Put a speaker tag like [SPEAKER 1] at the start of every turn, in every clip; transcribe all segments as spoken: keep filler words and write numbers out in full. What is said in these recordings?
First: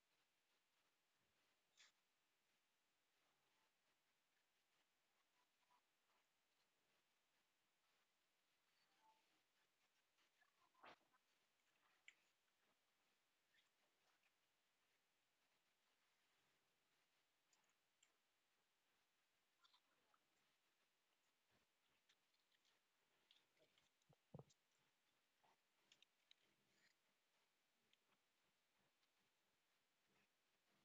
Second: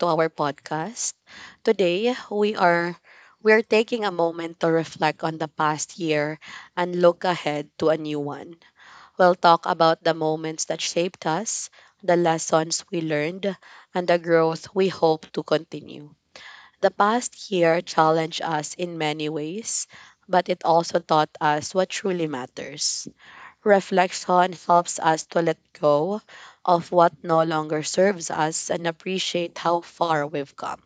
[SPEAKER 1] to our podcast. Today we are we are taking a moment to reflect on the past year and look ahead to a new one. We'll talk about the moments that shaped us, the lessons we learned, and the growth we hope to continue. The past year challenged us in many ways, but it also taught us what truly matters. Reflection helps us to let go of what no longer serves us and appreciate how far we've come.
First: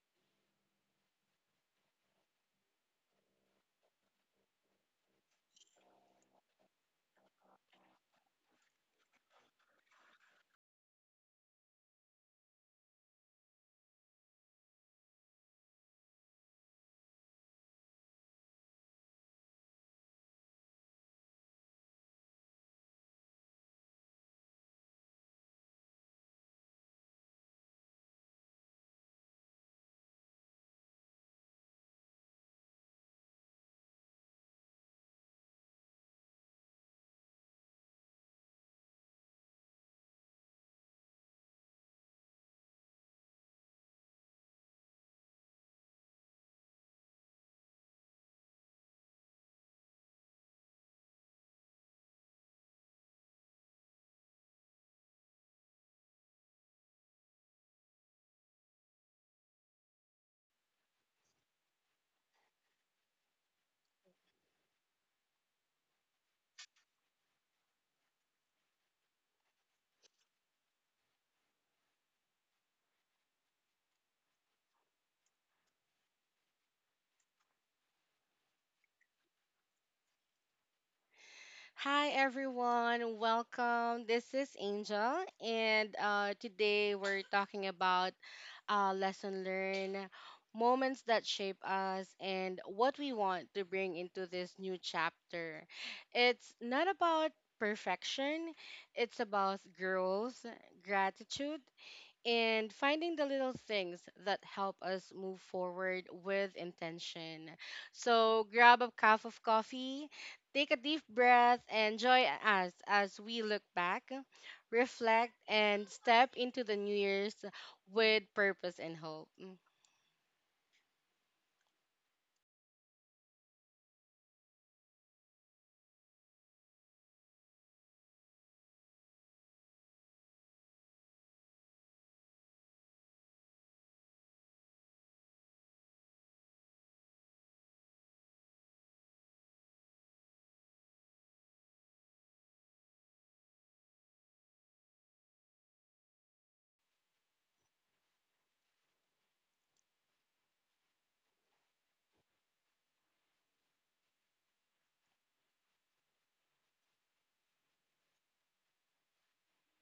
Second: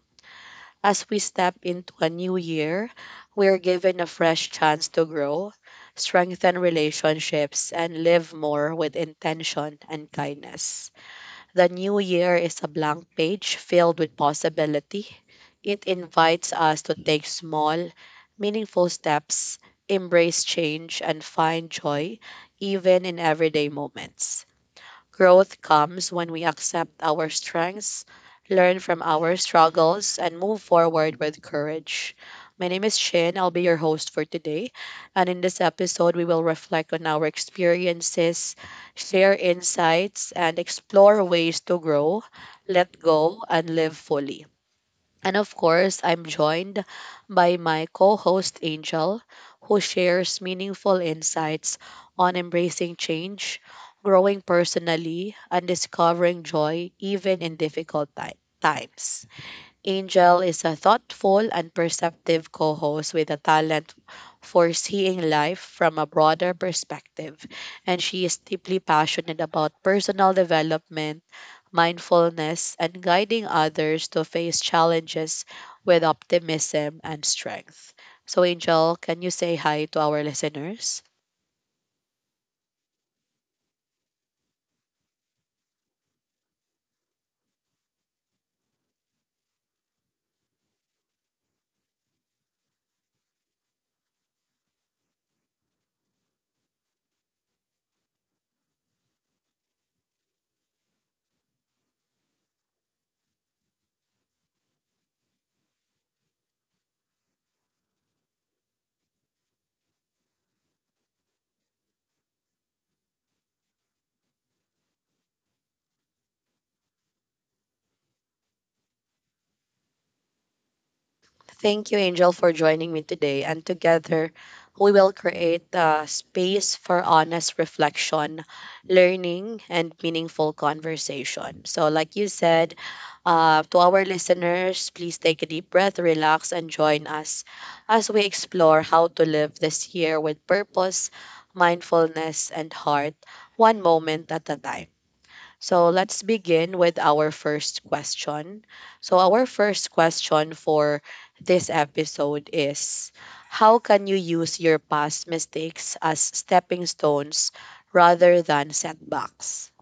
[SPEAKER 1] As we step into a new year, we're given a fresh chance to grow, strengthen relationships, and live more with intention and kindness. The new year is a blank page filled with possibility. It invites us to take small, meaningful steps, embrace change, and find joy even in everyday moments. Growth comes when we accept our strengths, learn from our struggles, and move forward with courage. My name is Shin. I'll be your host for today. And in this episode, we will reflect on our experiences, share insights, and explore ways to grow, let go, and live fully. And of course, I'm joined by my co host Angel, who shares meaningful insights on embracing change, growing personally, and discovering joy even in difficult ti- times. Angel is a thoughtful and perceptive co host with a talent for seeing life from a broader perspective, and she is deeply passionate about personal development mindfulness, and guiding others to face challenges with optimism and strength. So, Angel, can you say hi to our listeners?
[SPEAKER 2] Hi everyone, welcome. This is Angel, and uh, today we're talking about uh, lesson learned, moments that shape us, and what we want to bring into this new chapter. It's not about perfection, it's about growth, gratitude, and finding the little things that help us move forward with intention. So grab a cup of coffee, take a deep breath, and join us as we look back, reflect, and step into the new year's with purpose and hope. Mm.
[SPEAKER 1] Thank you, Angel, for joining me today. And together, we will create a space for honest reflection, learning, and meaningful conversation. So, like you said, uh, to our listeners, please take a deep breath, relax, and join us as we explore how to live this year with purpose, mindfulness, and heart, one moment at a time. So let's begin with our first question. So, our first question for this episode is, how can you use your past mistakes as stepping stones rather than setbacks?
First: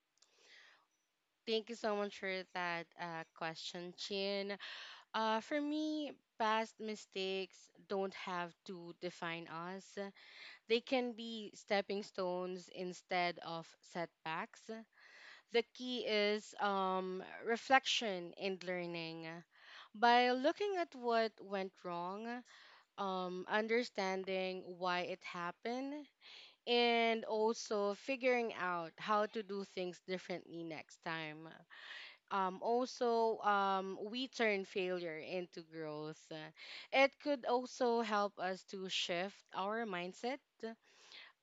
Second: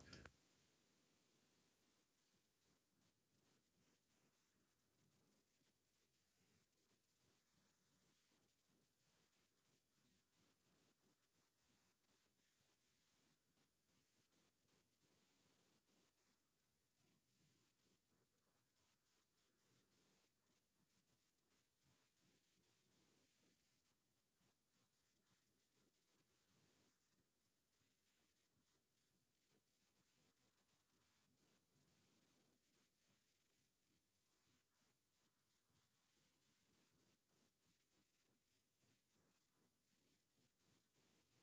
[SPEAKER 2] Thank you so much for that uh, question, Chin. Uh, for me, past mistakes don't have to define us. They can be stepping stones instead of setbacks. The key is um, reflection and learning. By looking at what went wrong, um, understanding why it happened, and also figuring out how to do things differently next time. Um, also, um, we turn failure into growth. It could also help us to shift our mindset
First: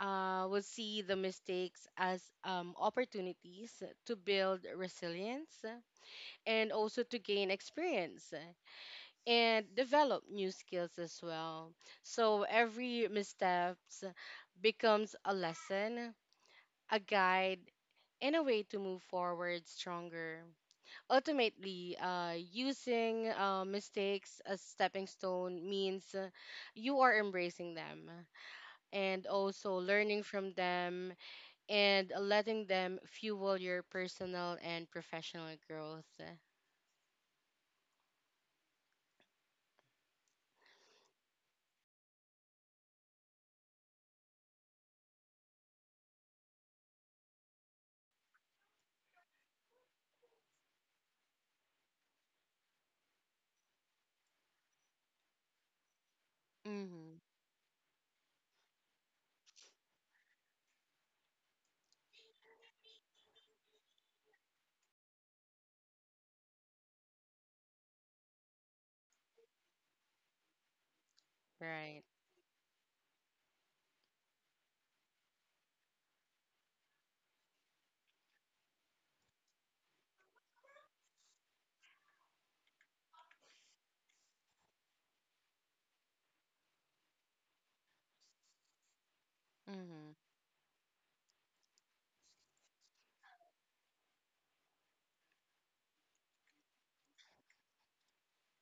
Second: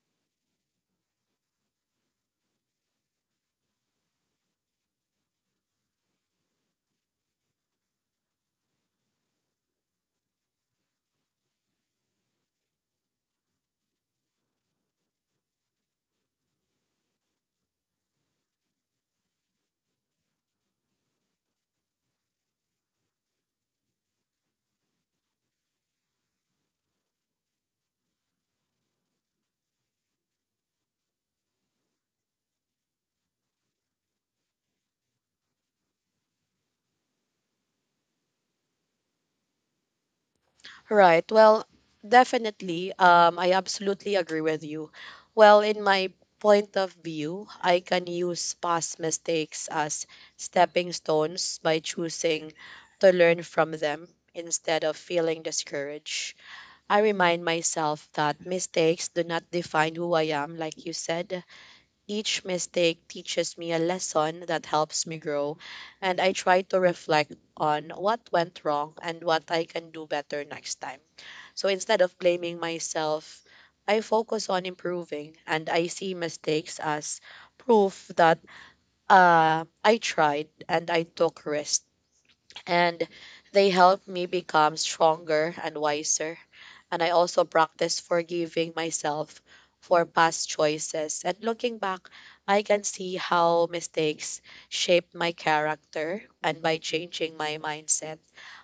[SPEAKER 2] uh, will see the mistakes as um, opportunities to build resilience and also to gain experience and develop new skills as well. So every missteps becomes a lesson, a guide, and a way to move forward stronger. Ultimately, uh, using uh, mistakes as stepping stone means uh, you are embracing them and also learning from them and letting them fuel your personal and professional growth.
[SPEAKER 1] Right. Well, definitely. Um, I absolutely agree with you. Well, in my point of view, I can use past mistakes as stepping stones by choosing to learn from them instead of feeling discouraged. I
[SPEAKER 2] Mm-hmm.
[SPEAKER 1] remind myself that mistakes do not define who I am, like you said. Each mistake teaches me a lesson that helps me grow, and I try to reflect on what went wrong and what I can do better next time. So instead
[SPEAKER 2] Right.
[SPEAKER 1] of blaming myself, I focus on improving, and I see mistakes as proof that uh, I tried and I took risks, and they help me become stronger and wiser. And I also practice forgiving myself for
[SPEAKER 2] Mm-hmm.
[SPEAKER 1] past choices. And looking back, I can see how mistakes shaped my character and by changing my mindset,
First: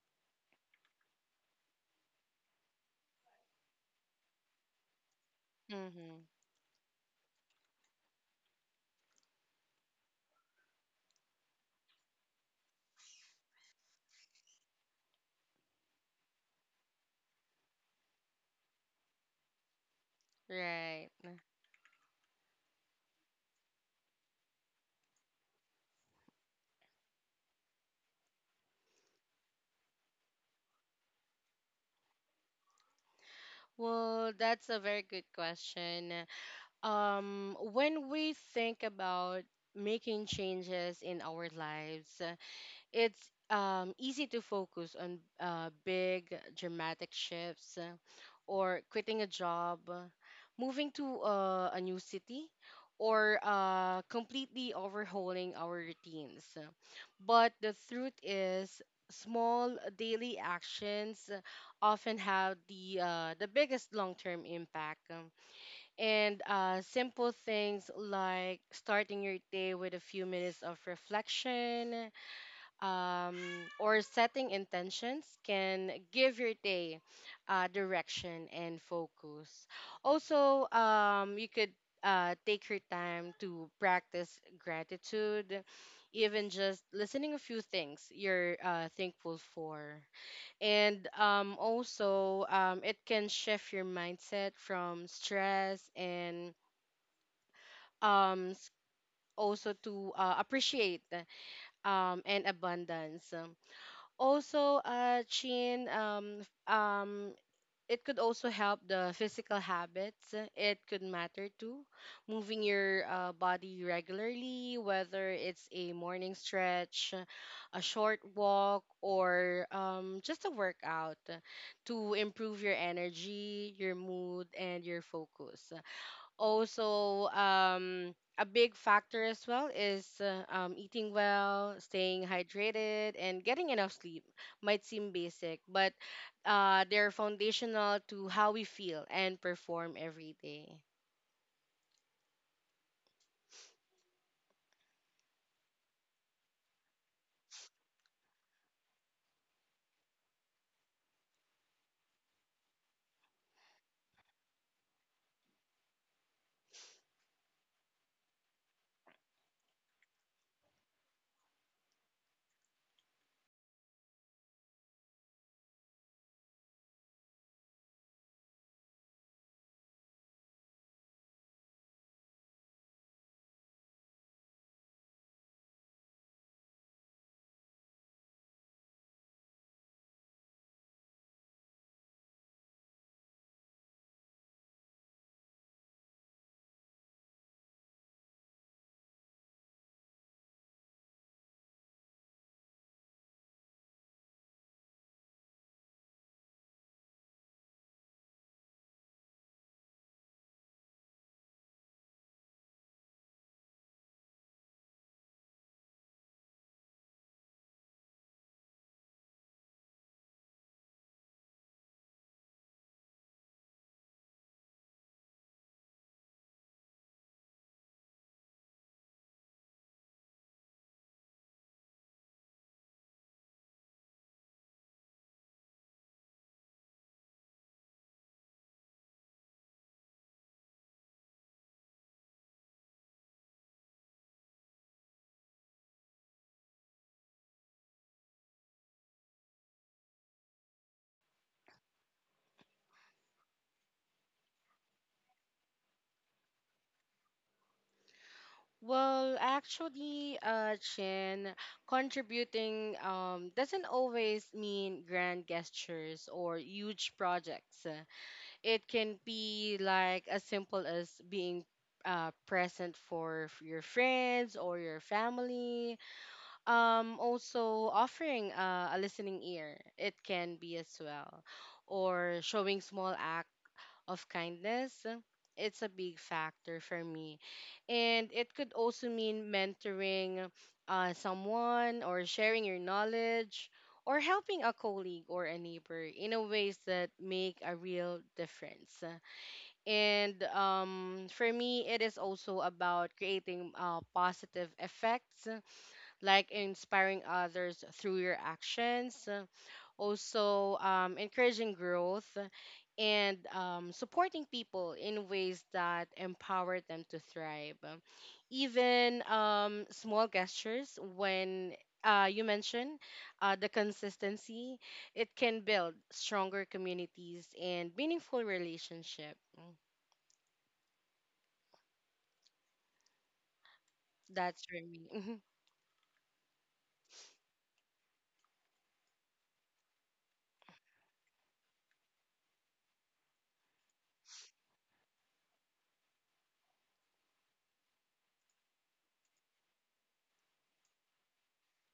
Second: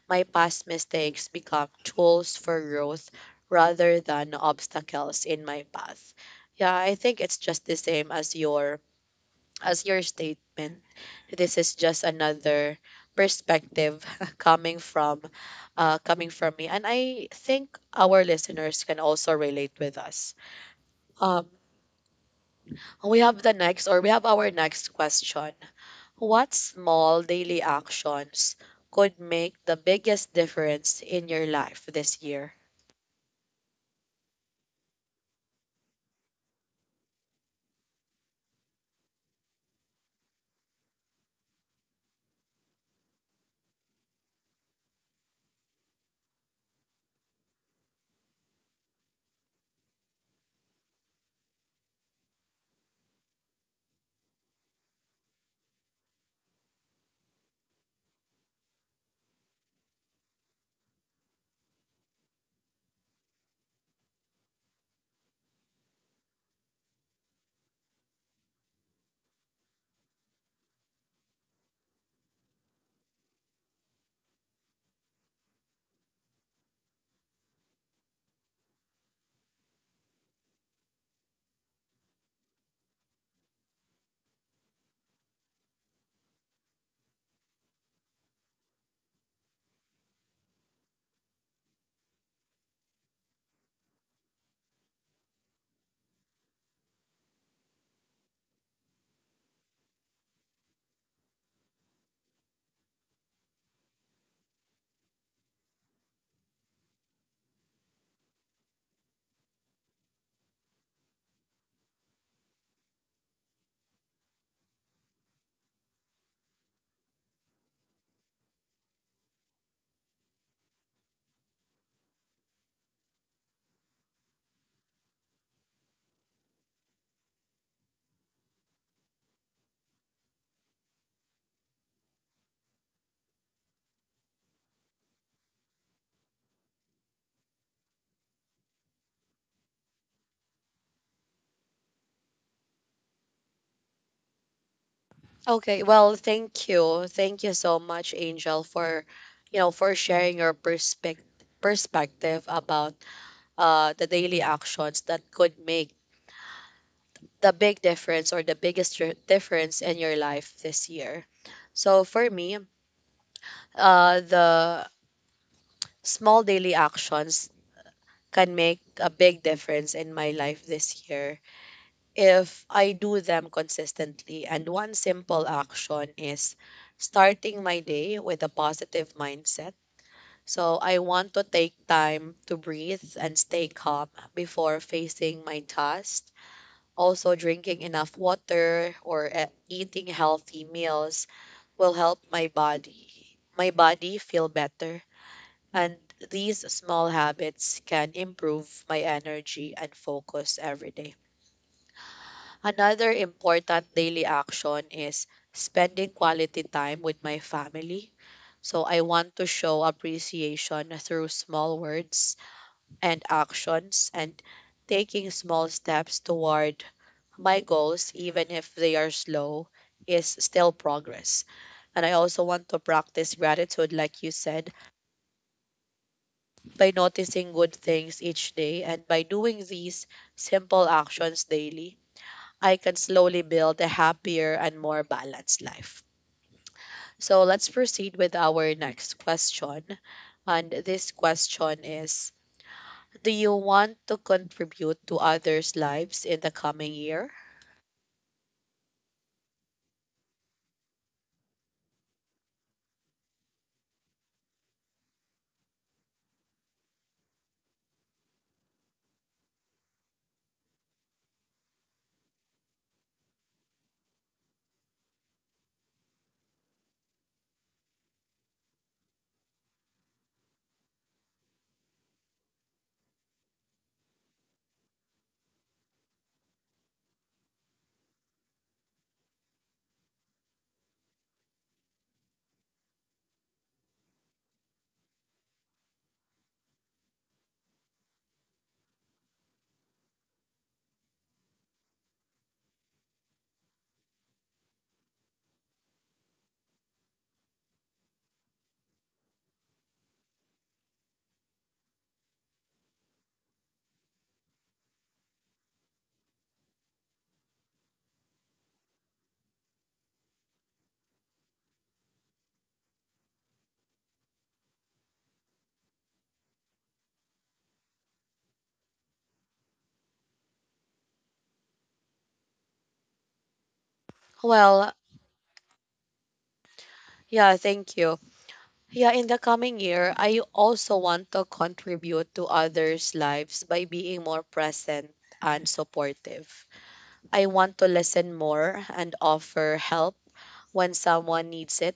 [SPEAKER 1] my past mistakes become tools for growth rather than obstacles in my path.
[SPEAKER 2] Mm-hmm.
[SPEAKER 1] Yeah, I think it's just the same as your as your statement, this is just another perspective coming from uh, coming from me, and I think our listeners can also relate with us.
[SPEAKER 2] Right.
[SPEAKER 1] Um, we have the next, or we have our next question. What small daily actions could make the biggest difference in your life this year?
[SPEAKER 2] Well, that's a very good question. Um, when we think about making changes in our lives, it's um, easy to focus on uh, big dramatic shifts uh, or quitting a job, uh, moving to uh, a new city, or uh, completely overhauling our routines. But the truth is, small daily actions uh, often have the uh, the biggest long-term impact. Um, and uh, Simple things like starting your day with a few minutes of reflection, um, or setting intentions can give your day uh, direction and focus. Also, um, you could uh, take your time to practice gratitude, even just listening a few things you're uh, thankful for. And um, also, um, it can shift your mindset from stress and um, s- also to uh, appreciate um, and abundance also uh chin um f- um it could also help the physical habits it could matter too. Moving your uh, body regularly, whether it's a morning stretch, a short walk, or um, just a workout to improve your energy, your mood, and your focus. Also um A big factor as well is uh, um, eating well, staying hydrated, and getting enough sleep might seem basic, but uh, they're foundational to how we feel and perform every day.
[SPEAKER 1] Okay, well, thank you, thank you so much, Angel, for you know for sharing your perspective perspective about uh, the daily actions that could make the big difference or the biggest dr- difference in your life this year. So for me, uh, the small daily actions can make a big difference in my life this year if I do them consistently. And one simple action is starting my day with a positive mindset. So I want to take time to breathe and stay calm before facing my tasks. Also, drinking enough water or uh, eating healthy meals will help my body, my body feel better. And these small habits can improve my energy and focus every day. Another important daily action is spending quality time with my family. So I want to show appreciation through small words and actions and taking small steps toward my goals, even if they are slow, is still progress. And I also want to practice gratitude, like you said, by noticing good things each day. And by doing these simple actions daily, I can slowly build a happier and more balanced life. So let's proceed with our next question. And this question is, do you want to contribute to others' lives in the coming year?
[SPEAKER 2] Well, actually, uh, chin, contributing um, doesn't always mean grand gestures or huge projects. It can be like as simple as being uh, present for f- your friends or your family. Um, also offering uh, a listening ear, it can be as well, or showing small act of kindness. It's a big factor for me, and it could also mean mentoring uh, someone or sharing your knowledge or helping a colleague or a neighbor in a ways that make a real difference. And um, For me, it is also about creating uh, positive effects, like inspiring others through your actions, also um, encouraging growth, and um, supporting people in ways that empower them to thrive. Even um, small gestures, when uh, you mentioned uh, the consistency, it can build stronger communities and meaningful relationships. That's for
[SPEAKER 1] Well,
[SPEAKER 2] me. Mhm.
[SPEAKER 1] yeah, thank you. Yeah, in the coming year, I also want to contribute to others' lives by being more present and supportive. I want to listen more and offer help when someone needs it.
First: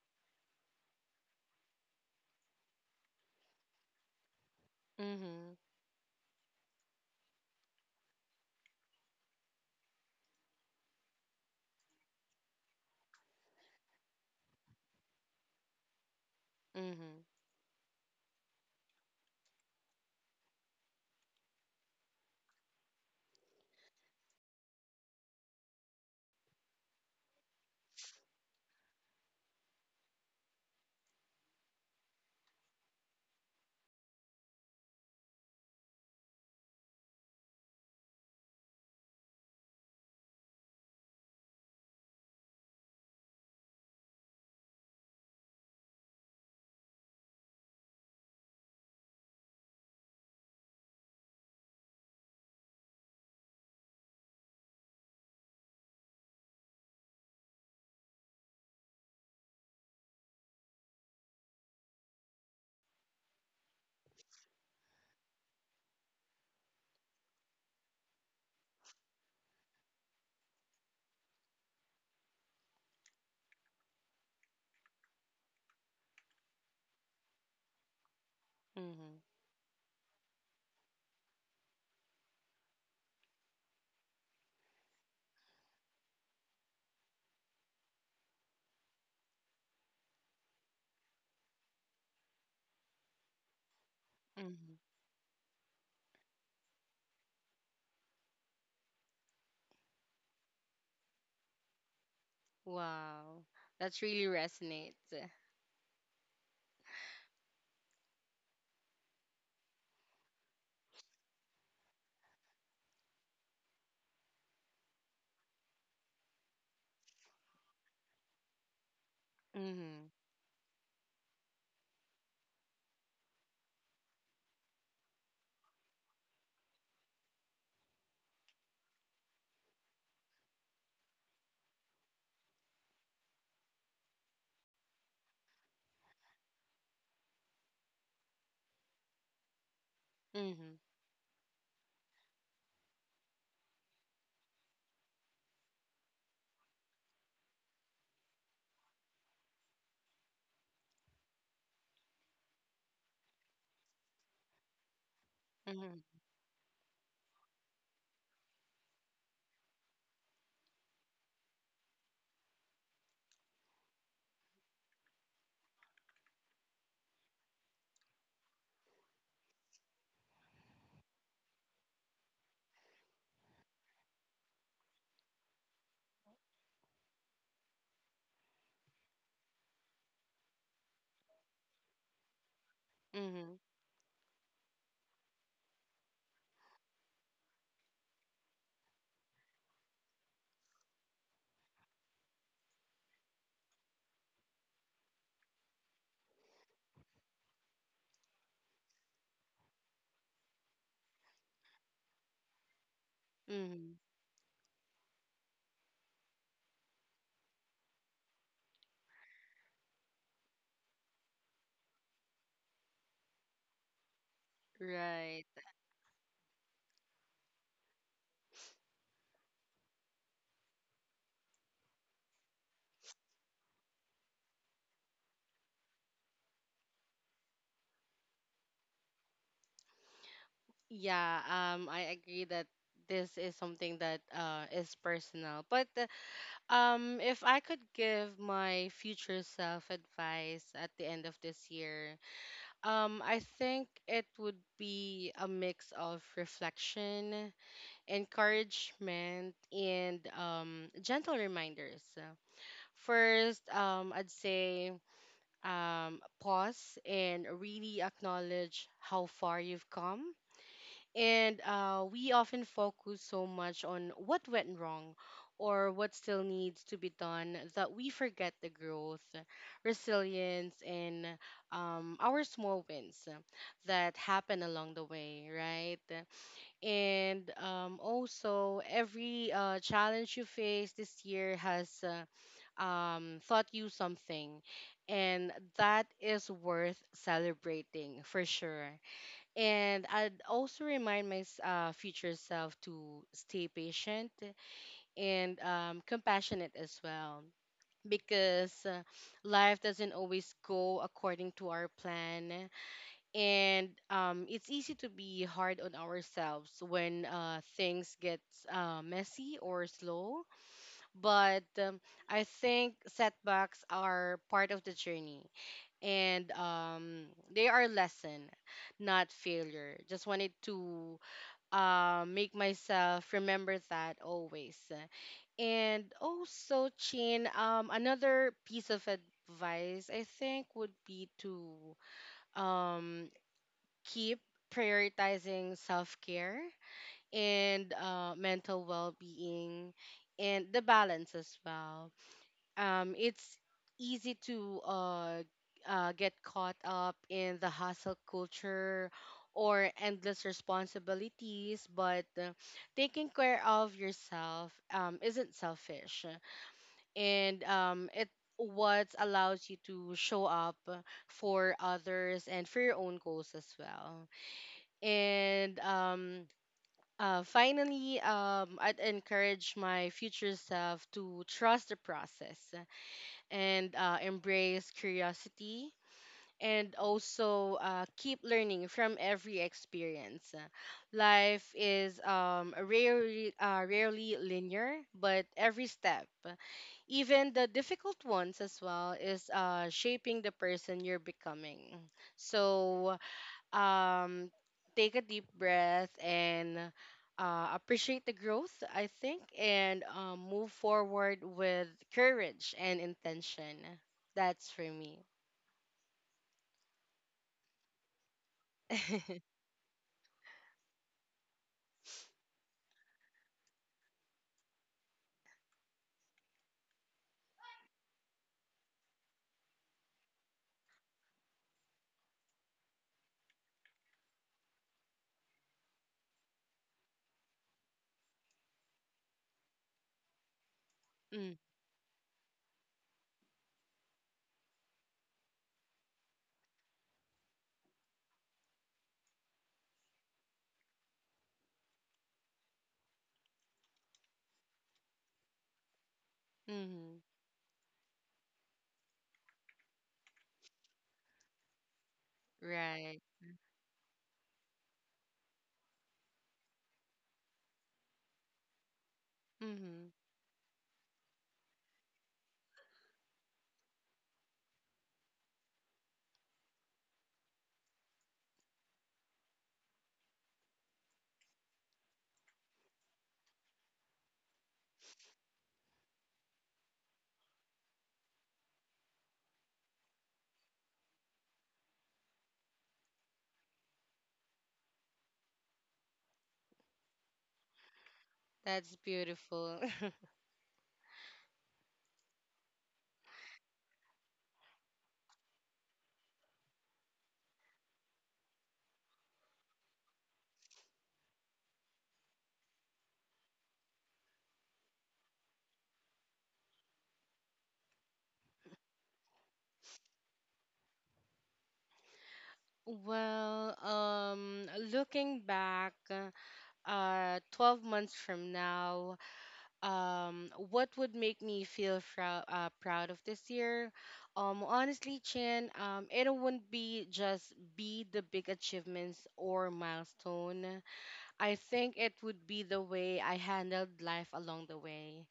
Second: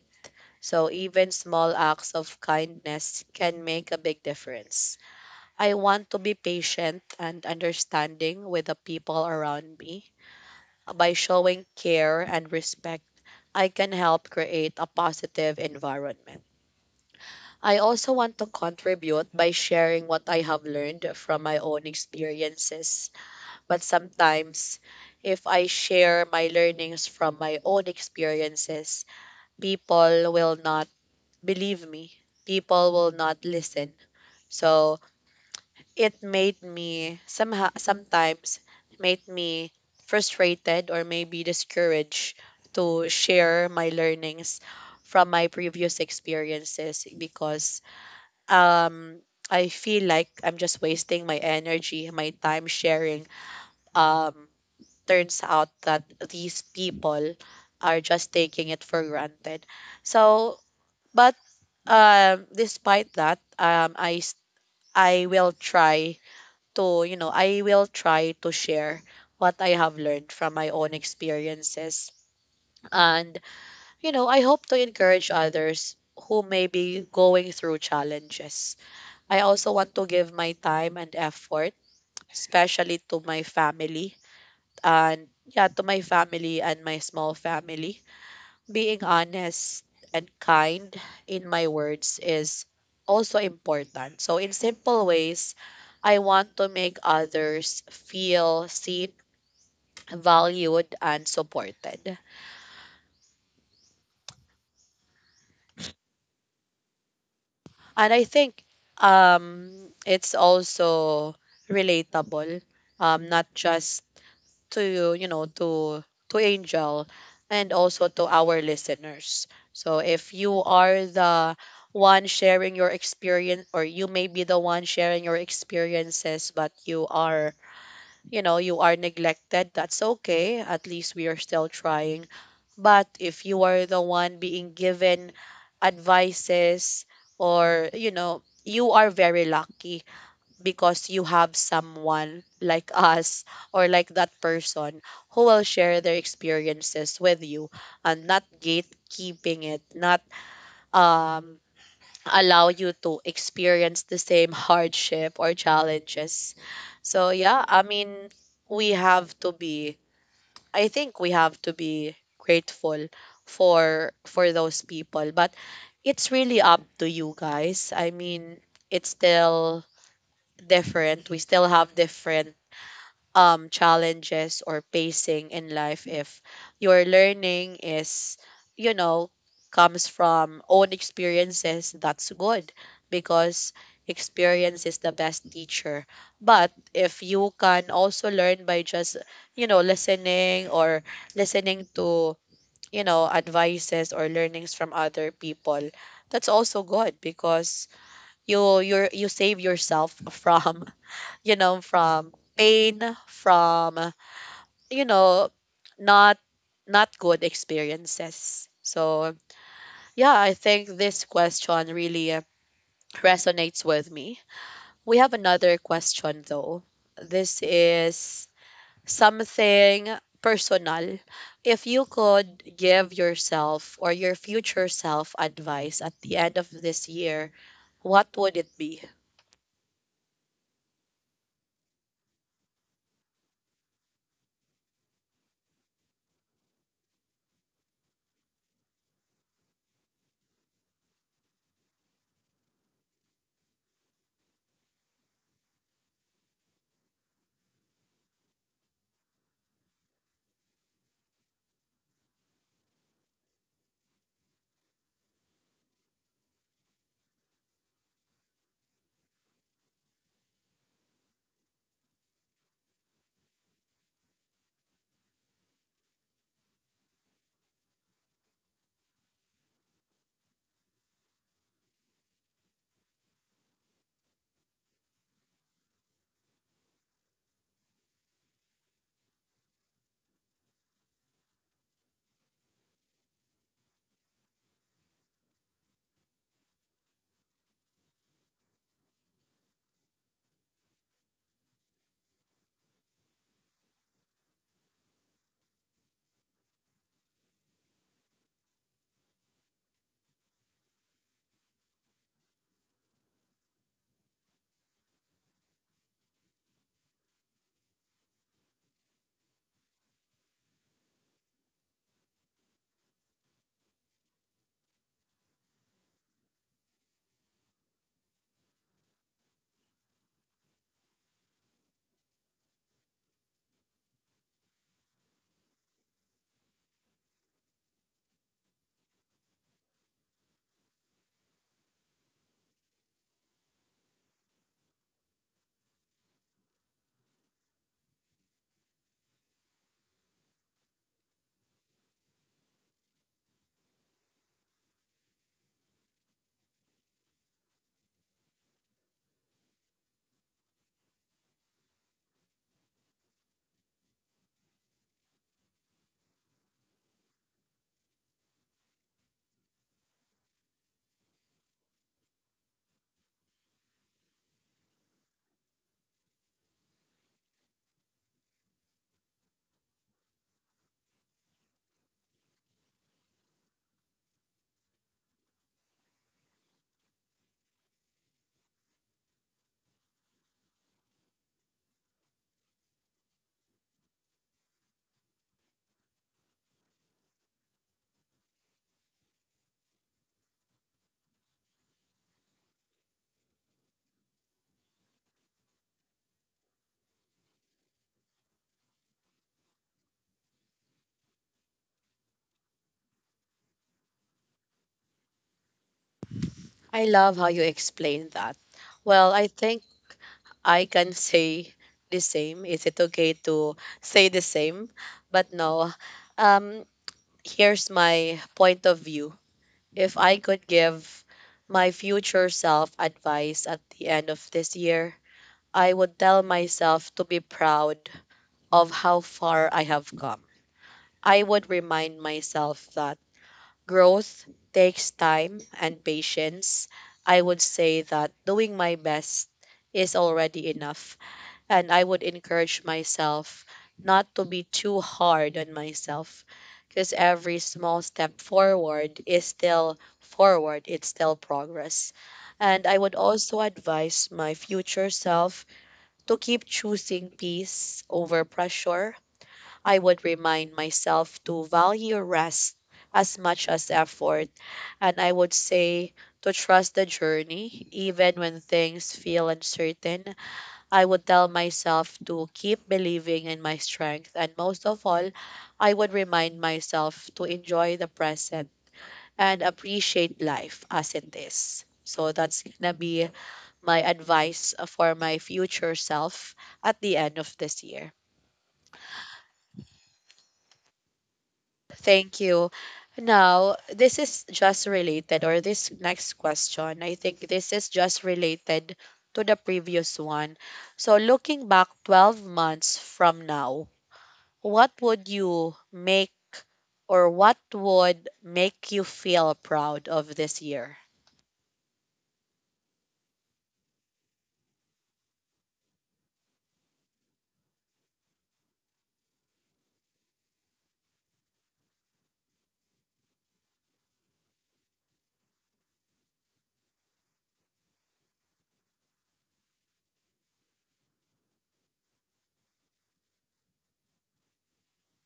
[SPEAKER 1] So, even small acts of kindness can make a big difference.
[SPEAKER 2] Mhm.
[SPEAKER 1] I want to be patient and understanding with the people around me. By showing care and respect, I can help create a positive environment.
[SPEAKER 2] Mhm.
[SPEAKER 1] I also want to contribute by sharing what I have learned from my own experiences. But sometimes, if I share my learnings from my own experiences, people will not believe me. People will not listen. So it made me somehow sometimes made me frustrated or maybe discouraged to share my learnings from my previous experiences because um I feel like I'm just wasting my energy, my time sharing. Um, turns out that these people are just taking it for granted. So, but um, despite that, um, I s- I will try to you know I will try to share what I have learned from my own experiences, and you know I hope to encourage others who may be going through challenges.
[SPEAKER 2] Mhm.
[SPEAKER 1] I also want to give my time and effort, especially to my family and yeah, to my family and my small family. Being honest and kind in my words is also important. So in
[SPEAKER 2] Mhm.
[SPEAKER 1] simple ways, I want to make others feel seen, valued and supported.
[SPEAKER 2] Wow. That's really resonates.
[SPEAKER 1] And I think um it's also relatable um not just to you know to to Angel and also to our listeners. So
[SPEAKER 2] Mhm.
[SPEAKER 1] if you are the one sharing your experience or you may be the one sharing your experiences but you are you know you are neglected, that's okay, at least we are still trying. But if you are the one being given advices or you know you are very lucky
[SPEAKER 2] Mhm.
[SPEAKER 1] because you have someone like us or like that person who will share their experiences with you and not gatekeeping it, not um, allow you to experience the same hardship or
[SPEAKER 2] Mhm.
[SPEAKER 1] challenges. So, yeah, I mean, we have to be, I think we have to be grateful for for those people but it's really up to you guys. I mean, it's still different. We still have different um challenges or pacing in life. If your learning is, you know, comes from own experiences, that's good
[SPEAKER 2] Mhm.
[SPEAKER 1] because experience is the best teacher. But if you can also learn by just, you know, listening or listening to, you know, advices or learnings from other people, that's also good because you you you save yourself from you know, from pain,
[SPEAKER 2] Mhm.
[SPEAKER 1] from, you know, not not good experiences. So, yeah, I think this question really uh, resonates with me. We have
[SPEAKER 2] Right.
[SPEAKER 1] another question though. This is something personal. If you could give yourself or your future self advice at the end of this year, what would it be?
[SPEAKER 2] Yeah, um I agree that this is something that uh is personal. But uh, um If I could give my future self advice at the end of this year, um I think it would be a mix of reflection, encouragement, and um, gentle reminders. First, um, I'd say um, pause and really acknowledge how far you've come. And uh, We often focus so much on what went wrong or what still needs to be done that we forget the growth, resilience, and um, our small wins that happen along the way, right? and um, also every uh, challenge you face this year has uh, um, taught you something and that is worth celebrating for sure. And I'd also remind my s- uh, future self to stay patient and um, compassionate as well, because uh, life doesn't always go according to our plan, and um, it's easy to be hard on ourselves when uh, things get uh, messy or slow. But um, I think setbacks are part of the journey, and um, they are lesson, not failure. Just wanted to uh, make myself remember that always. And also, chin, um, another piece of advice I think would be to um, keep prioritizing self care and uh, mental well being and the balance as well. Um, it's easy to uh, uh, get caught up in the hustle culture or endless responsibilities, but uh, taking care of yourself um, isn't selfish. And um, It what allows you to show up for others and for your own goals as well. And um uh, Finally, um I'd encourage my future self to trust the process and uh, embrace curiosity and also uh, keep learning from every experience. Life is um rarely uh, rarely linear, but every step, even the difficult ones as well, is uh, shaping the person you're becoming. So um take a deep breath and uh, appreciate the growth, I think, and um, move forward with courage and intention. That's for me.
[SPEAKER 1] I love how you explain that. Well, I think I can say the same. Is it okay to say the same? But no. Um, here's my point of view. If I could give my future self advice at the end of this year, I would tell myself to be proud of how far I have come. I
[SPEAKER 2] Mm,
[SPEAKER 1] would remind myself that growth takes time and patience. I would say that doing my best is already enough and I would encourage myself not to be too hard on myself because
[SPEAKER 2] hmm
[SPEAKER 1] every small step forward is still forward, it's still progress. And I would
[SPEAKER 2] right.
[SPEAKER 1] also advise my future self to keep choosing peace over pressure. I
[SPEAKER 2] Mm-hmm.
[SPEAKER 1] would remind myself to value rest as much as effort. And I would say to trust the journey, even when things feel uncertain. I would tell myself to keep believing in my strength. And most of all, I would remind myself to enjoy the present and appreciate life as it is. So that's gonna be my advice uh, for my future self at the end of this year.
[SPEAKER 2] That's beautiful.
[SPEAKER 1] Thank you. Now, this is just related, or this next question, I think this is just related to the previous one. So, looking back twelve months from now, what would you make or what would make you feel proud of this year?
[SPEAKER 2] well um looking back uh twelve months from now, um what would make me feel frou- uh, proud of this year, um honestly, chan um it wouldn't be just be the big achievements or milestone. I think it would be the way I handled life along the way.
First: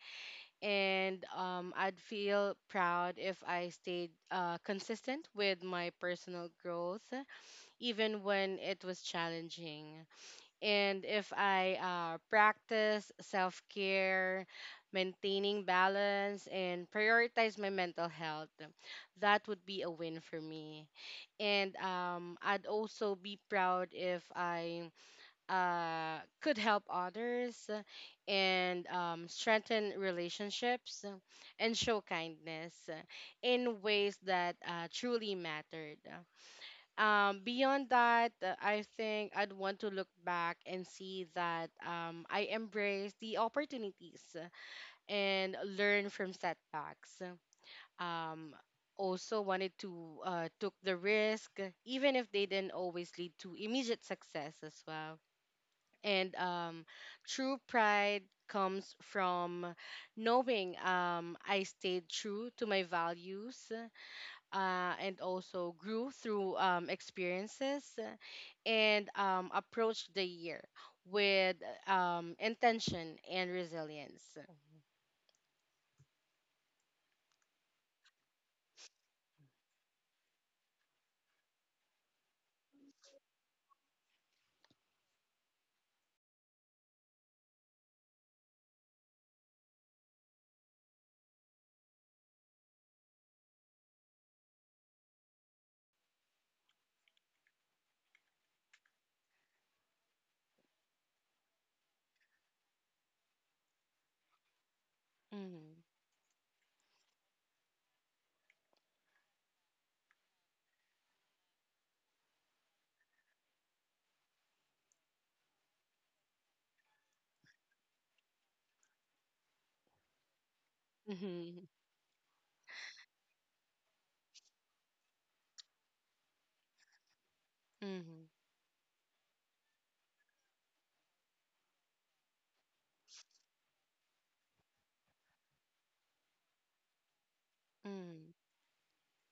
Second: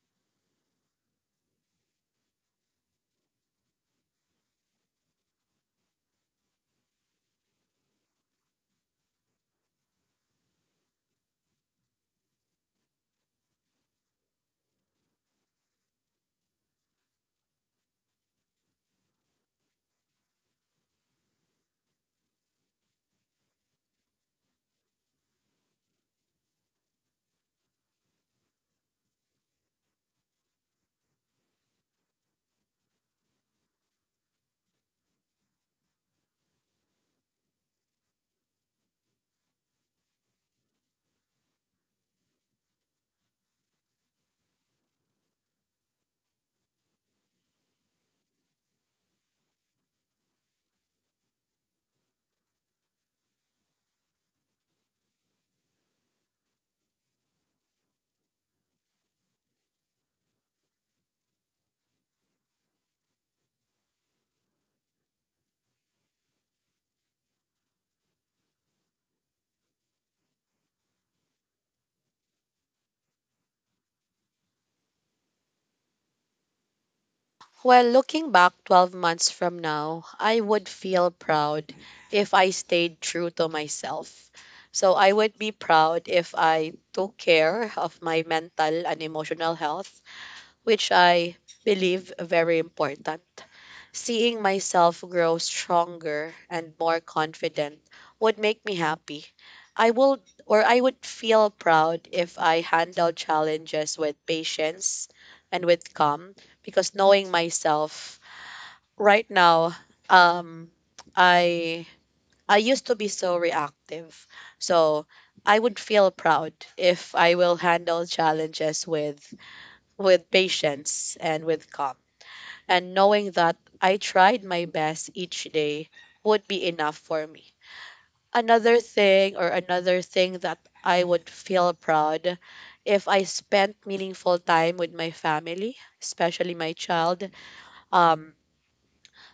[SPEAKER 2] And um I'd feel proud if I stayed uh, consistent with my personal growth even when it was challenging, and if I uh, practice self care, maintaining balance, and prioritize my mental health. That would be a win for me. And um, I'd also be proud if I uh, could help others and um, strengthen relationships and show kindness in ways that uh, truly mattered. Um beyond that, uh, I think I'd want to look back and see that um I embraced the opportunities and learn from setbacks. um Also wanted to uh took the risk even if they didn't always lead to immediate success as well. And um True pride comes from knowing um I stayed true to my values uh, and also grew through um, experiences uh, and um, approached the year with uh, um, intention and resilience.
[SPEAKER 1] Well, looking back twelve months from now, I would feel proud if I stayed true to myself. So I would be proud if I took care of my mental and emotional health which I believe very important. Seeing myself grow stronger and more confident would make me happy. I would or I would feel proud if I handle challenges with patience and
[SPEAKER 2] Mm-hmm.
[SPEAKER 1] with calm because knowing myself right now, um I I used to be so reactive. So I would feel proud if I will handle challenges with with patience and
[SPEAKER 2] Mm-hmm.
[SPEAKER 1] with calm. And knowing that I tried my best each day would be enough for me.
[SPEAKER 2] Mm-hmm.
[SPEAKER 1] Another thing or another thing that I would feel proud if I spent meaningful time with my family, especially my child. Um,
[SPEAKER 2] Mm-hmm.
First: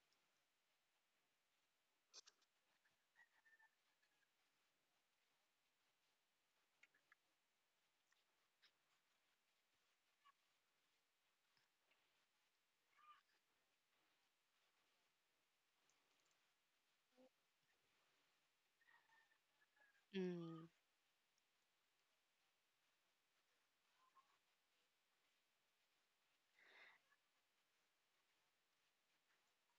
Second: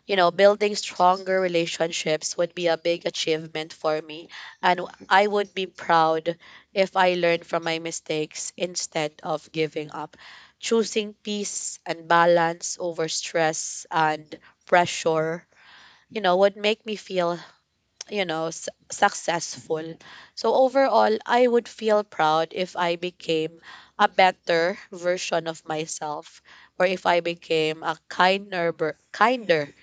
[SPEAKER 1] you know, Building stronger relationships would be a big achievement for me. And I would be proud if I learned from my mistakes instead of giving up. Choosing peace and balance over stress and pressure, you know, would make me feel, you know, s- successful. So
[SPEAKER 2] Mm-hmm.
[SPEAKER 1] overall, I would feel proud if I became a better version of myself, or if I became a kinder, ber- kinder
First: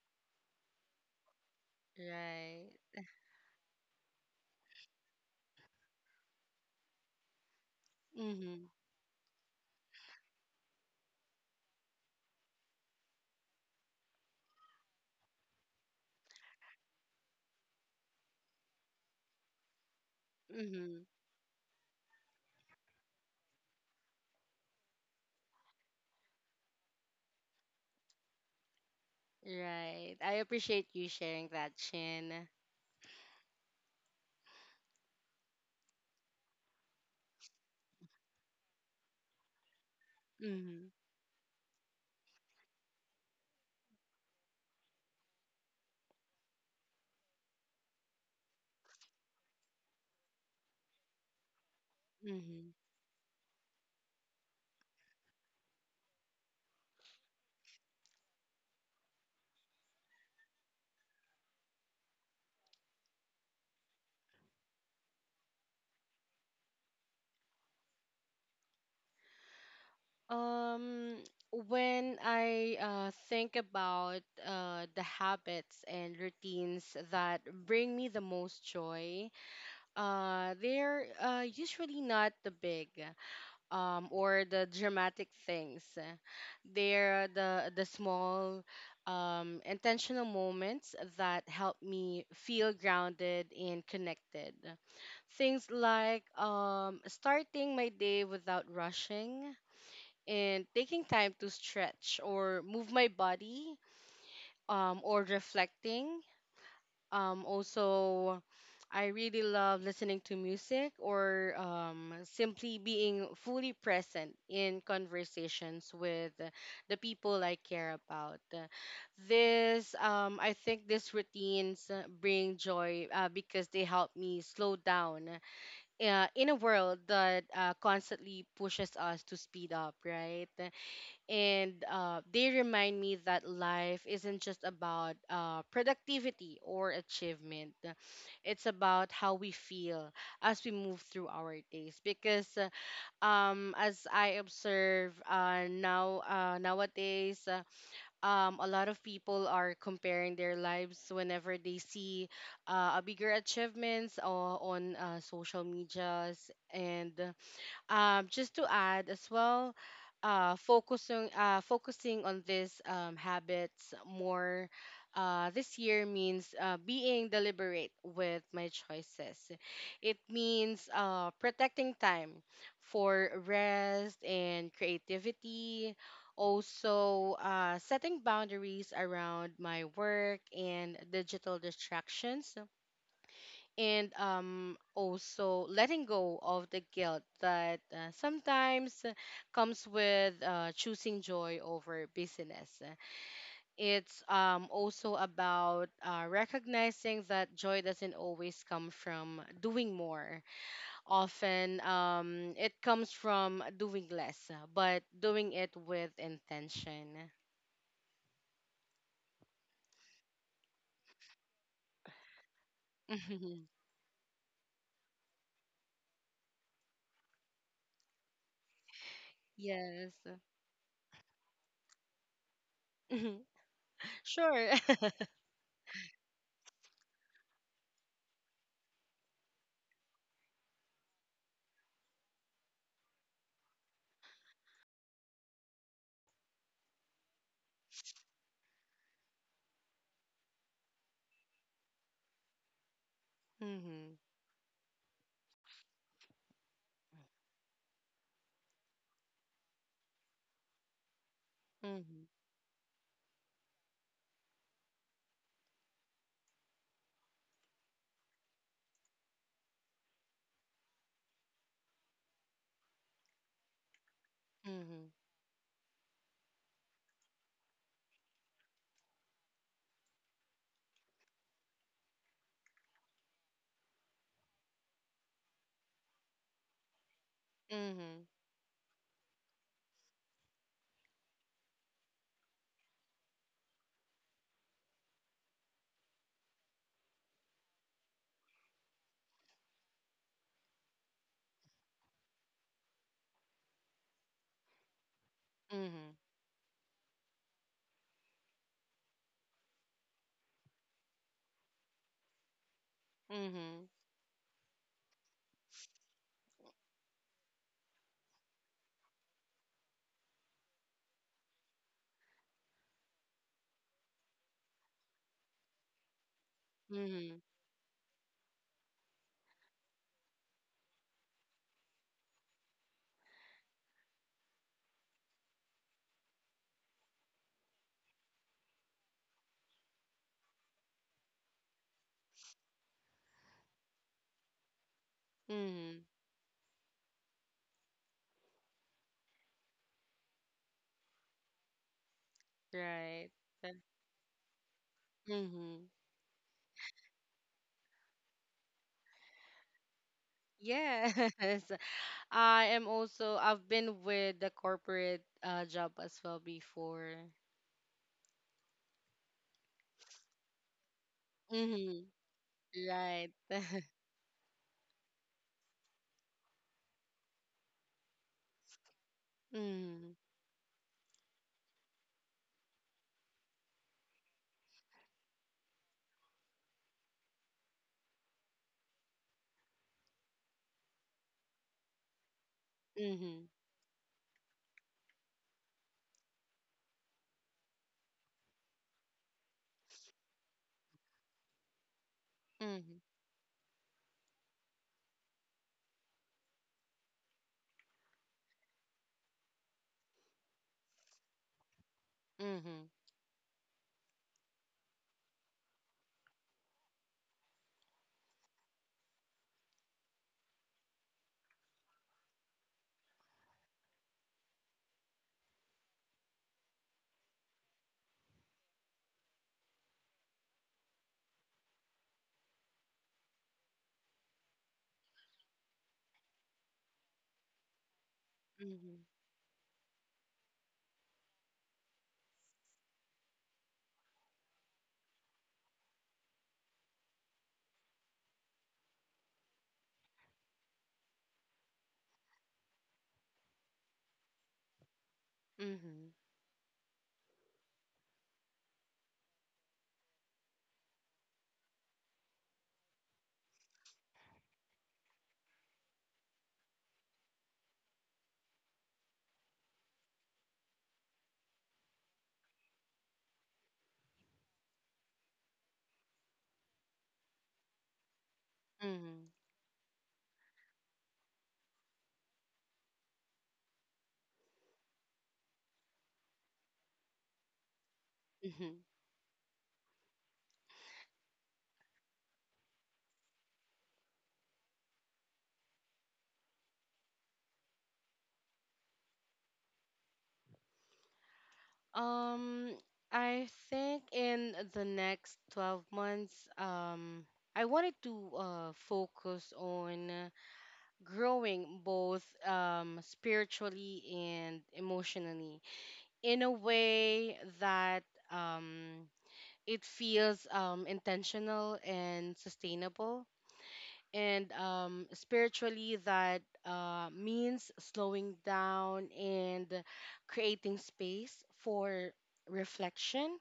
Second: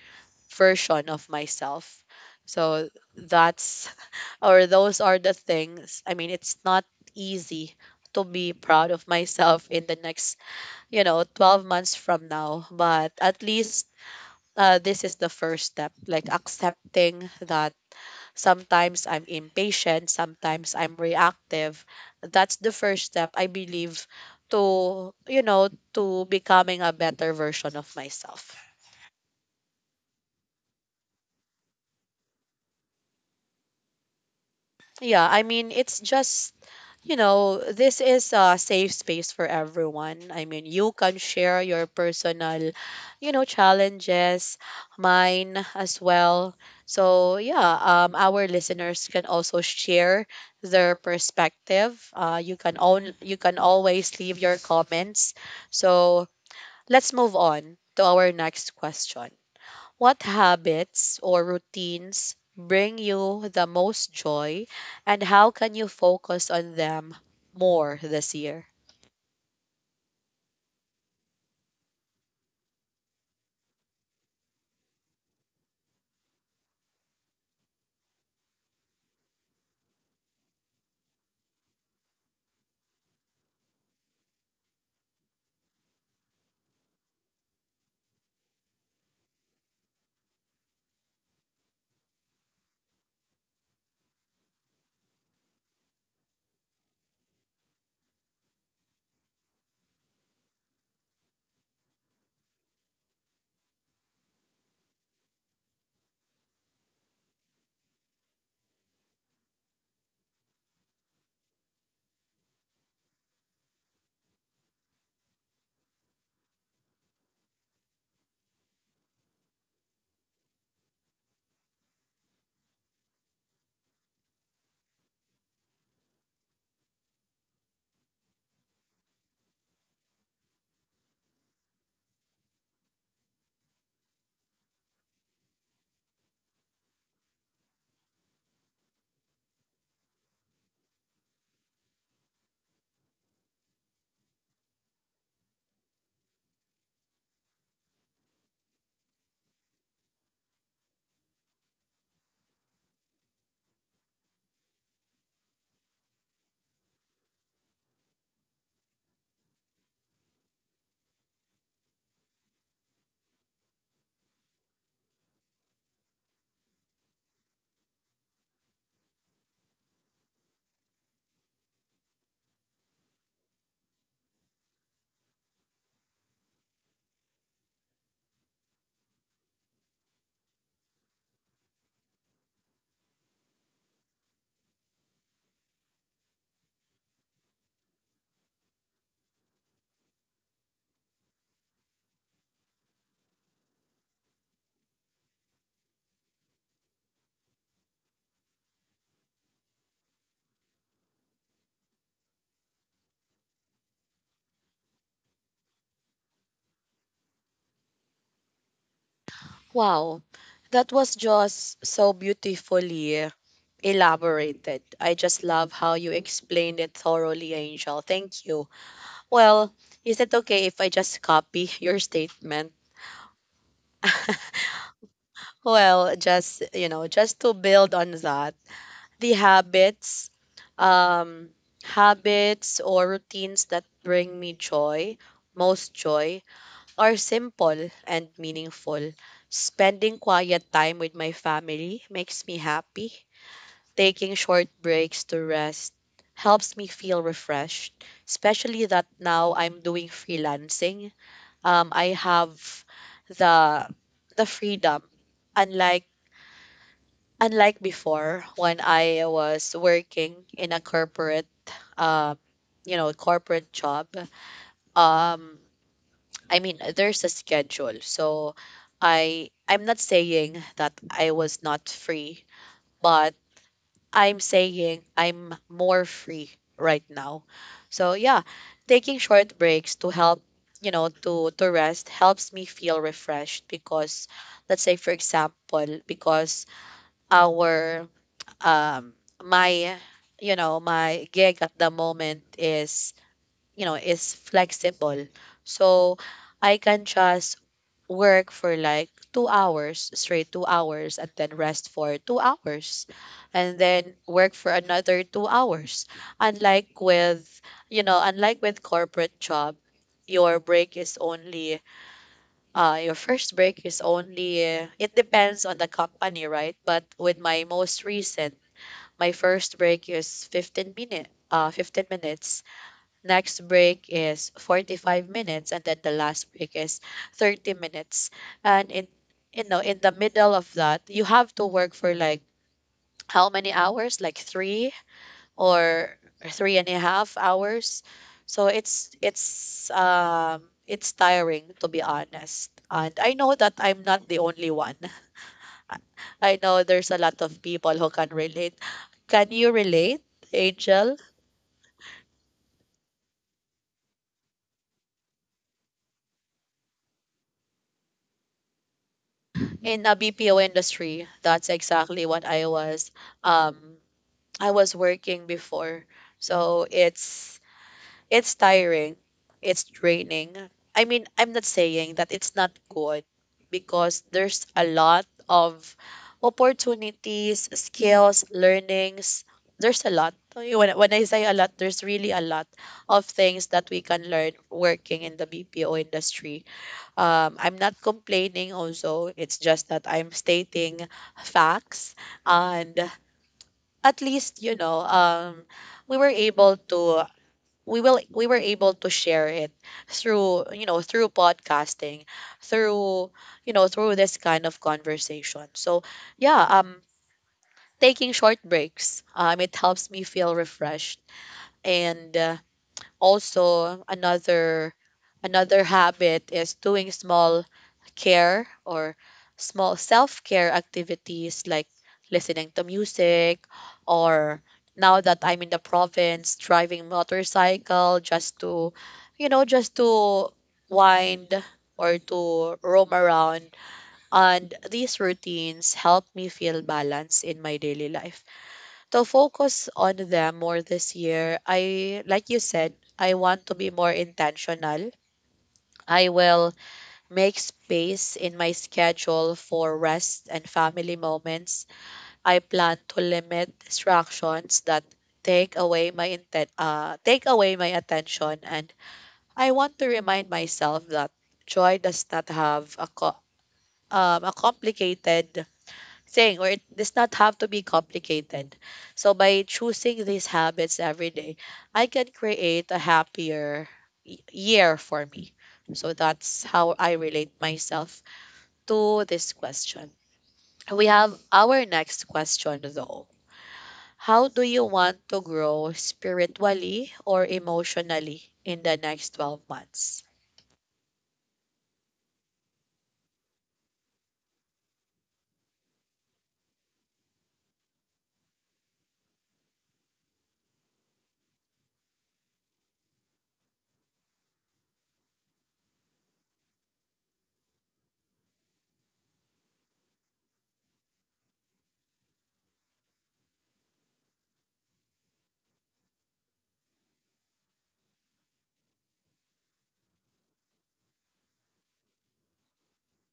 [SPEAKER 1] version of myself.
[SPEAKER 2] Right.
[SPEAKER 1] So that's or those are the things. I mean, it's not easy to be
[SPEAKER 2] Mm-hmm.
[SPEAKER 1] proud of myself in the next, you know, twelve months from now, but at least uh, this is the first step, like accepting that sometimes I'm impatient, sometimes I'm
[SPEAKER 2] Mm-hmm.
[SPEAKER 1] reactive. That's the first step, I believe, to, you know, to becoming a better version of myself.
[SPEAKER 2] Right. I appreciate you sharing that, Chin.
[SPEAKER 1] Yeah, I mean, it's just, you know, this is a safe space for everyone. I mean,
[SPEAKER 2] Mm-hmm.
[SPEAKER 1] you can share your personal, you know, challenges, mine as well. So, yeah, um, our listeners can also share their perspective. Uh, you
[SPEAKER 2] Mm-hmm.
[SPEAKER 1] can own, you can always leave your comments. So, let's move on to our next question. What habits or routines bring you the most joy, and how can you focus on them more this year?
[SPEAKER 2] Um, when I uh, think about uh, the habits and routines that bring me the most joy, uh, they're uh, usually not the big um, or the dramatic things. They're the the small, um, intentional moments that help me feel grounded and connected. Things like um, starting my day without rushing and taking time to stretch or move my body, um, or reflecting. Um, also, I really love listening to music or um, simply being fully present in conversations with the people I care about. This, um, I think, these routines uh, bring joy uh, because they help me slow down uh, in a world that uh, constantly pushes us to speed up, right? and uh, they remind me that life isn't just about uh, productivity or achievement. It's about how we feel as we move through our days, because uh, um, as I observe uh, now uh, nowadays uh, um, a lot of people are comparing their lives whenever they see uh, a bigger achievements uh, on uh, social medias. And um, Just to add as well, uh, focusing uh, focusing on these um, habits more uh, this year means uh, being deliberate with my choices. It means uh, protecting time for rest and creativity. Also, uh, setting boundaries around my work and digital distractions, and um, also letting go of the guilt that uh, sometimes uh, comes with uh, choosing joy over business. It's um, also about uh, recognizing that joy doesn't always come from doing more. Often um, it comes from doing less, but doing it with intention.
[SPEAKER 1] Wow, that was just so beautifully elaborated. I just love how you explained it thoroughly, Angel. Thank you. Well,
[SPEAKER 2] Yes.
[SPEAKER 1] is it okay if I just copy your statement?
[SPEAKER 2] Sure.
[SPEAKER 1] Well, just, you know, just to build on that. The habits, um habits or routines that bring me joy most joy are simple and meaningful. Spending quiet time with my family makes me happy.
[SPEAKER 2] Hmm.
[SPEAKER 1] Taking short breaks to rest helps me feel refreshed, especially that now I'm doing freelancing. Um i
[SPEAKER 2] Hmm.
[SPEAKER 1] have the the freedom, unlike unlike before, when I was working in a corporate, um you know, corporate job.
[SPEAKER 2] Hmm.
[SPEAKER 1] um I mean, there's a schedule, so I I'm not saying that I was not free, but I'm saying I'm more free right now. So
[SPEAKER 2] Hmm.
[SPEAKER 1] yeah, taking short breaks to help, you know, to to rest helps me feel refreshed because let's say for example, because our um my you know, my gig at the moment is, you know, is flexible.
[SPEAKER 2] Hmm.
[SPEAKER 1] So I can just work for like two hours straight, two hours, and then rest for two hours, and
[SPEAKER 2] Mhm.
[SPEAKER 1] then work for another two hours. Unlike with, you know, unlike with corporate job, your break is only uh your first break is only, it depends on the company, right? But
[SPEAKER 2] Mhm.
[SPEAKER 1] with my most recent, my first break is fifteen minute, uh, fifteen minutes. Next break is forty-five minutes, and then the last break is thirty minutes. And in, you know, in the middle of that, you have to work for like how many hours? Like three
[SPEAKER 2] Mhm.
[SPEAKER 1] or three and a half hours. So it's it's um it's tiring, to be honest. And
[SPEAKER 2] Right.
[SPEAKER 1] I know that I'm not the only one.
[SPEAKER 2] Mm-hmm.
[SPEAKER 1] I know there's a lot of people who can relate. Can you relate,
[SPEAKER 2] Yeah.
[SPEAKER 1] Angel?
[SPEAKER 2] Yes. I am also, I've been with the corporate uh job as well before.
[SPEAKER 1] In a B P O industry, that's
[SPEAKER 2] Mm-hmm.
[SPEAKER 1] exactly what I was.
[SPEAKER 2] Right.
[SPEAKER 1] Um, I was working before, so it's it's tiring. It's
[SPEAKER 2] Mm-hmm.
[SPEAKER 1] draining. I mean, I'm not saying that it's not good because there's a lot of opportunities, skills, learnings. There's a lot. Okay, When, when I say a lot, there's really a lot of
[SPEAKER 2] Mm-hmm.
[SPEAKER 1] things that we can learn working in the B P O industry. Um, I'm not complaining also. It's just that I'm stating facts. And at least, you know, um, we were able to, we will we were able to share it through, you know, through podcasting,
[SPEAKER 2] Mm-hmm.
[SPEAKER 1] through, you know, through this kind of conversation. So yeah, um taking short breaks, um it helps me feel refreshed. And uh, also another another habit is doing small care, or small self-care activities like listening to music, or now that I'm in the province, driving motorcycle,
[SPEAKER 2] Mm-hmm.
[SPEAKER 1] just
[SPEAKER 2] Mm-hmm.
[SPEAKER 1] to, you know, just to wind, or to roam around. And these routines help me feel balance in my daily life. To focus on them more this year, I, like you said, I want to be more intentional.
[SPEAKER 2] Mm-hmm.
[SPEAKER 1] I will make space in my schedule for rest and family moments. I plan to limit distractions that take away my inten- uh, take away my attention. And I want to remind myself that joy does not have a co- um, a complicated thing or it does not have to be complicated
[SPEAKER 2] Mm-hmm.
[SPEAKER 1] So by choosing these habits every day, I can create a happier y- year for me. So that's how I relate myself
[SPEAKER 2] Mm-hmm.
[SPEAKER 1] to this question. We have our next question though. How do you want to grow spiritually or emotionally in the next twelve months?
[SPEAKER 2] Um, I think in the next twelve months, um, I wanted to uh focus on growing both um, spiritually and emotionally in a way that um, it feels um, intentional and sustainable. And um, Spiritually, that uh, means slowing down and creating space for reflection,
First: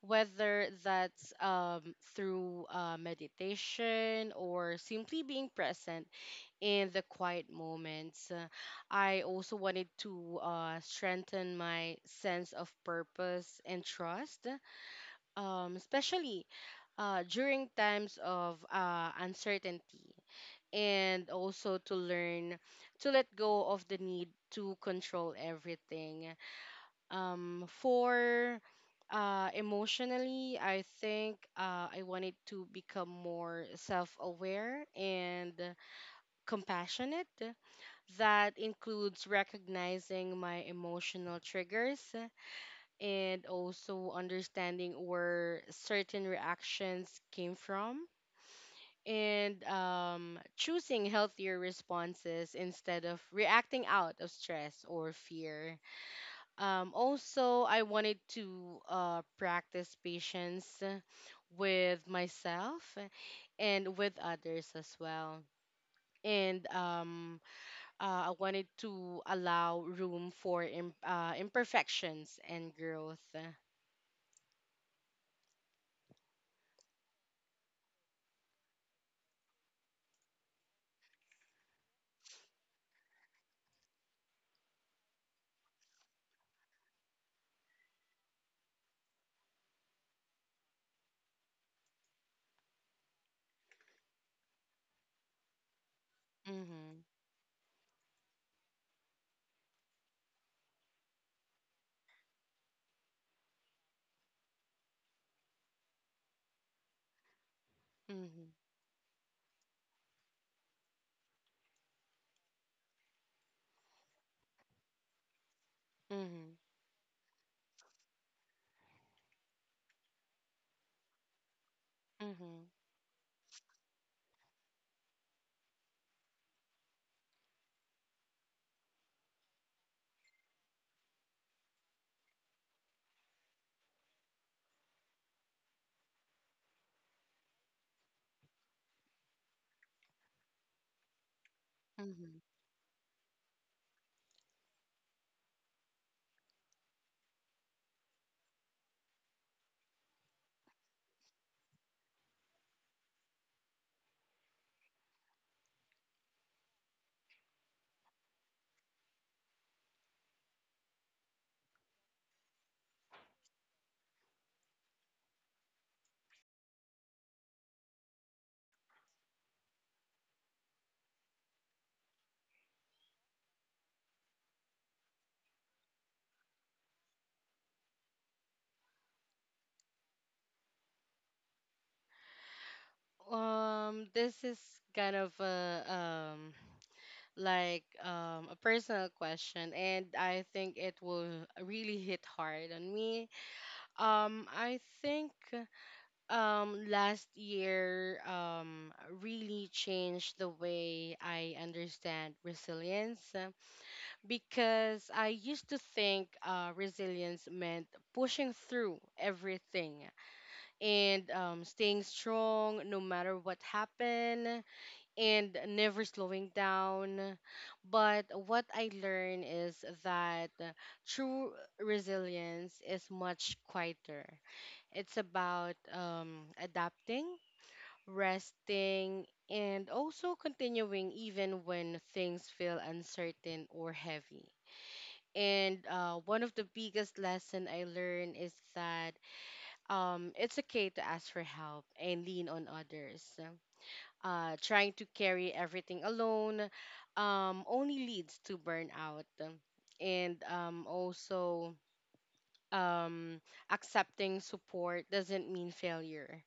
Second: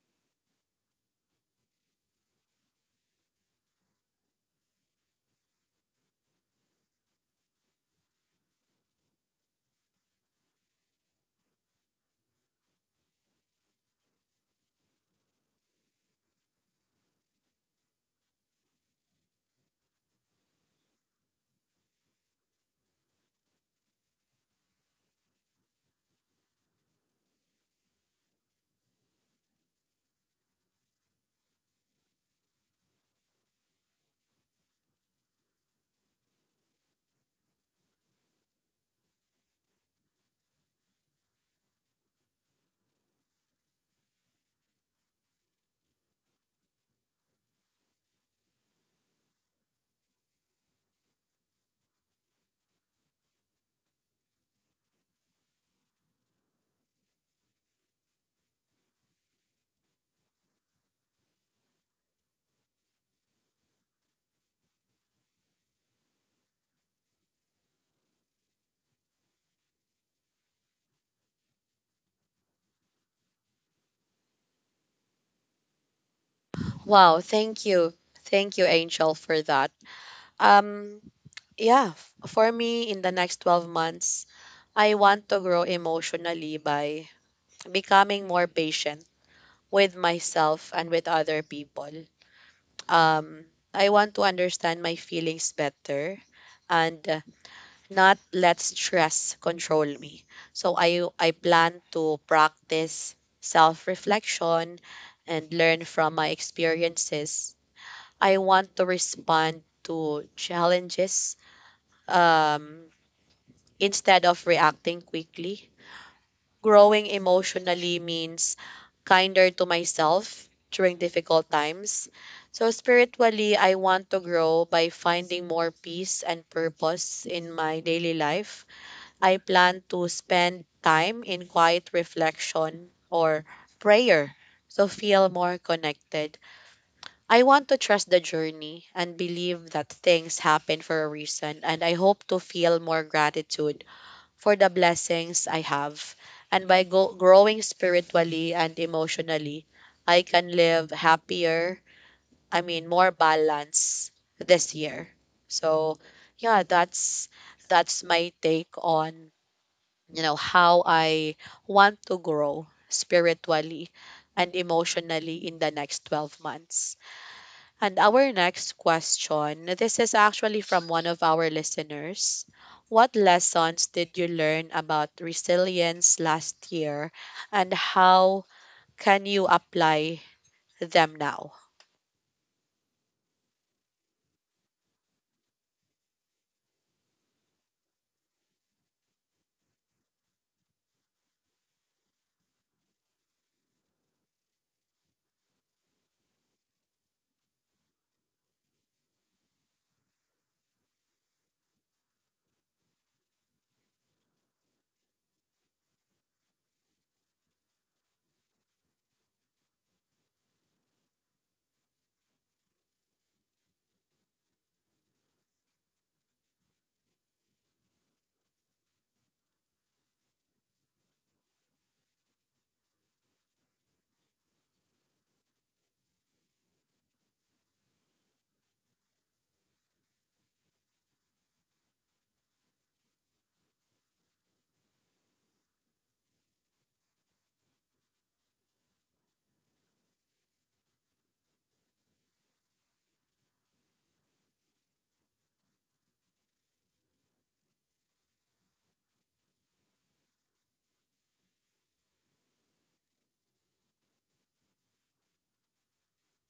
[SPEAKER 2] whether that's um, through uh, meditation or simply being present in the quiet moments. Uh, I also wanted to uh, strengthen my sense of purpose and trust, um, especially uh, during times of uh, uncertainty, and also to learn to let go of the need to control everything. Um, for uh, Emotionally, I think uh, I wanted to become more self aware and compassionate. That includes recognizing my emotional triggers and also understanding where certain reactions came from, and um, choosing healthier responses instead of reacting out of stress or fear. Um, also, I wanted to uh, practice patience with myself and with others as well. And um, uh, I wanted to allow room for im- uh, imperfections and growth.
[SPEAKER 1] Wow, thank you. Thank you, Angel, for that. Um, yeah, f- for me in the next twelve months, I want to grow emotionally by becoming more patient with myself and with other people. Um, I want to understand my feelings better,
[SPEAKER 2] Mm-hmm.
[SPEAKER 1] and uh, not let stress control me. So I I plan to practice self-reflection and learn from my experiences. I
[SPEAKER 2] Mm-hmm.
[SPEAKER 1] want to respond to challenges um instead of reacting quickly.
[SPEAKER 2] Mm-hmm.
[SPEAKER 1] Growing emotionally means kinder to myself during difficult times.
[SPEAKER 2] Mm-hmm.
[SPEAKER 1] So, spiritually, I want to grow by finding more peace and purpose in my daily life. I plan to spend time in quiet reflection or prayer so feel more connected. I want to trust the journey and believe that things happen for a reason, and I hope
[SPEAKER 2] Mm-hmm.
[SPEAKER 1] to feel more gratitude for the blessings I have. And by go- growing spiritually and emotionally, I can live happier, I mean, more balance this year. So, yeah, that's that's my take on, you know, how I want to grow spiritually and emotionally in the next twelve months. And our next question, this is actually from one of our listeners. What lessons did you learn about resilience last year, and how can you apply them now?
[SPEAKER 2] Um, this is kind of a um like um a personal question, and I think it will really hit hard on me. Um, I think um last year um really changed the way I understand resilience, because I used to think uh, resilience meant pushing through everything and um, staying strong no matter what happened and never slowing down. But what I learned is that true resilience is much quieter. It's about um, adapting, resting, and also continuing even when things feel uncertain or heavy. And uh, One of the biggest lesson I learned is that um, it's okay to ask for help and lean on others. Uh, trying to carry everything alone um, only leads to burnout. And um, also, um, accepting support doesn't mean failure.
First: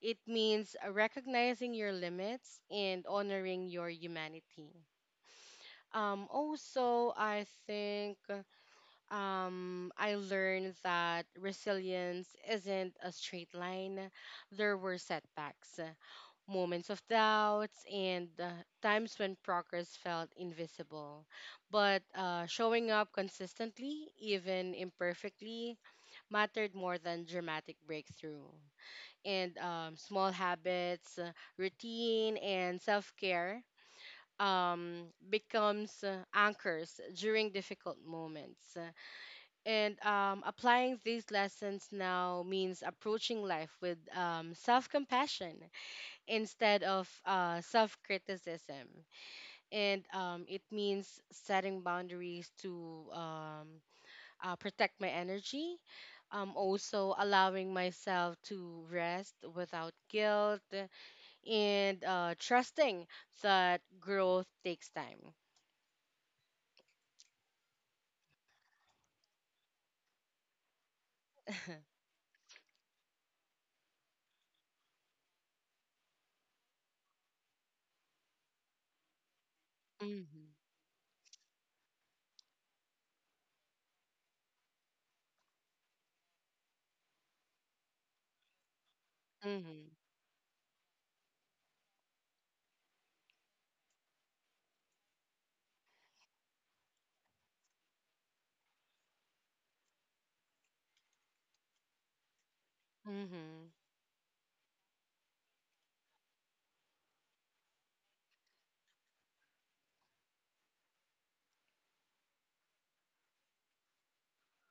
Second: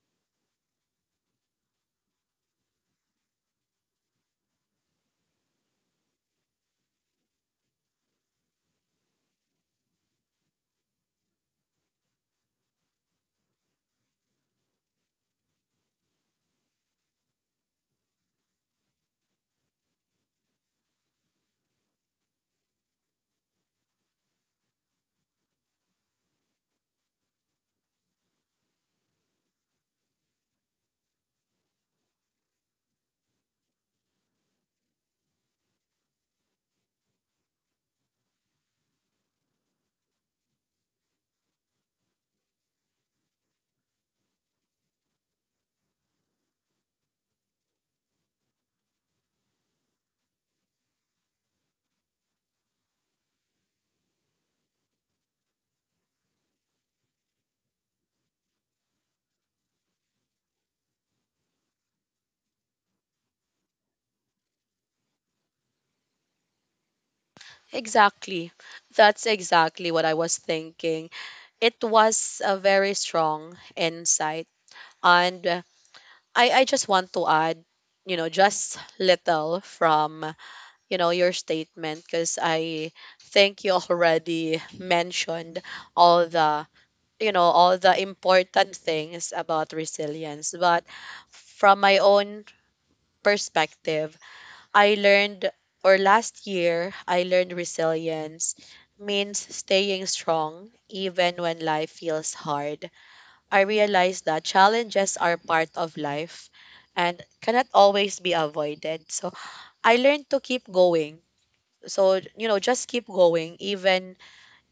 [SPEAKER 2] It means recognizing your limits and honoring your humanity. Um, also, I think um, I learned that resilience isn't a straight line. There were setbacks, moments of doubts, and uh, times when progress felt invisible. But uh, showing up consistently, even imperfectly, mattered more than dramatic breakthrough. And um, Small habits, uh, routine, and self care um, becomes uh, anchors during difficult moments, and um, applying these lessons now means approaching life with um, self compassion instead of uh, self criticism. And um, It means setting boundaries to um, uh, protect my energy. Um, also, allowing myself to rest without guilt and uh, trusting that growth takes time.
[SPEAKER 1] Exactly. That's exactly what I was thinking. It was a very strong insight. And uh, I, I just want to add, you know, just little from,
[SPEAKER 2] Hmm.
[SPEAKER 1] you know, your statement because I think you already mentioned all the, you know, all the important things about
[SPEAKER 2] Hmm.
[SPEAKER 1] resilience. But from my own perspective, I learned or last year I learned resilience means staying strong even when life feels hard. I
[SPEAKER 2] Hmm.
[SPEAKER 1] realized that challenges are part of life and cannot always be avoided. So I learned to keep going, so you know, just keep going, even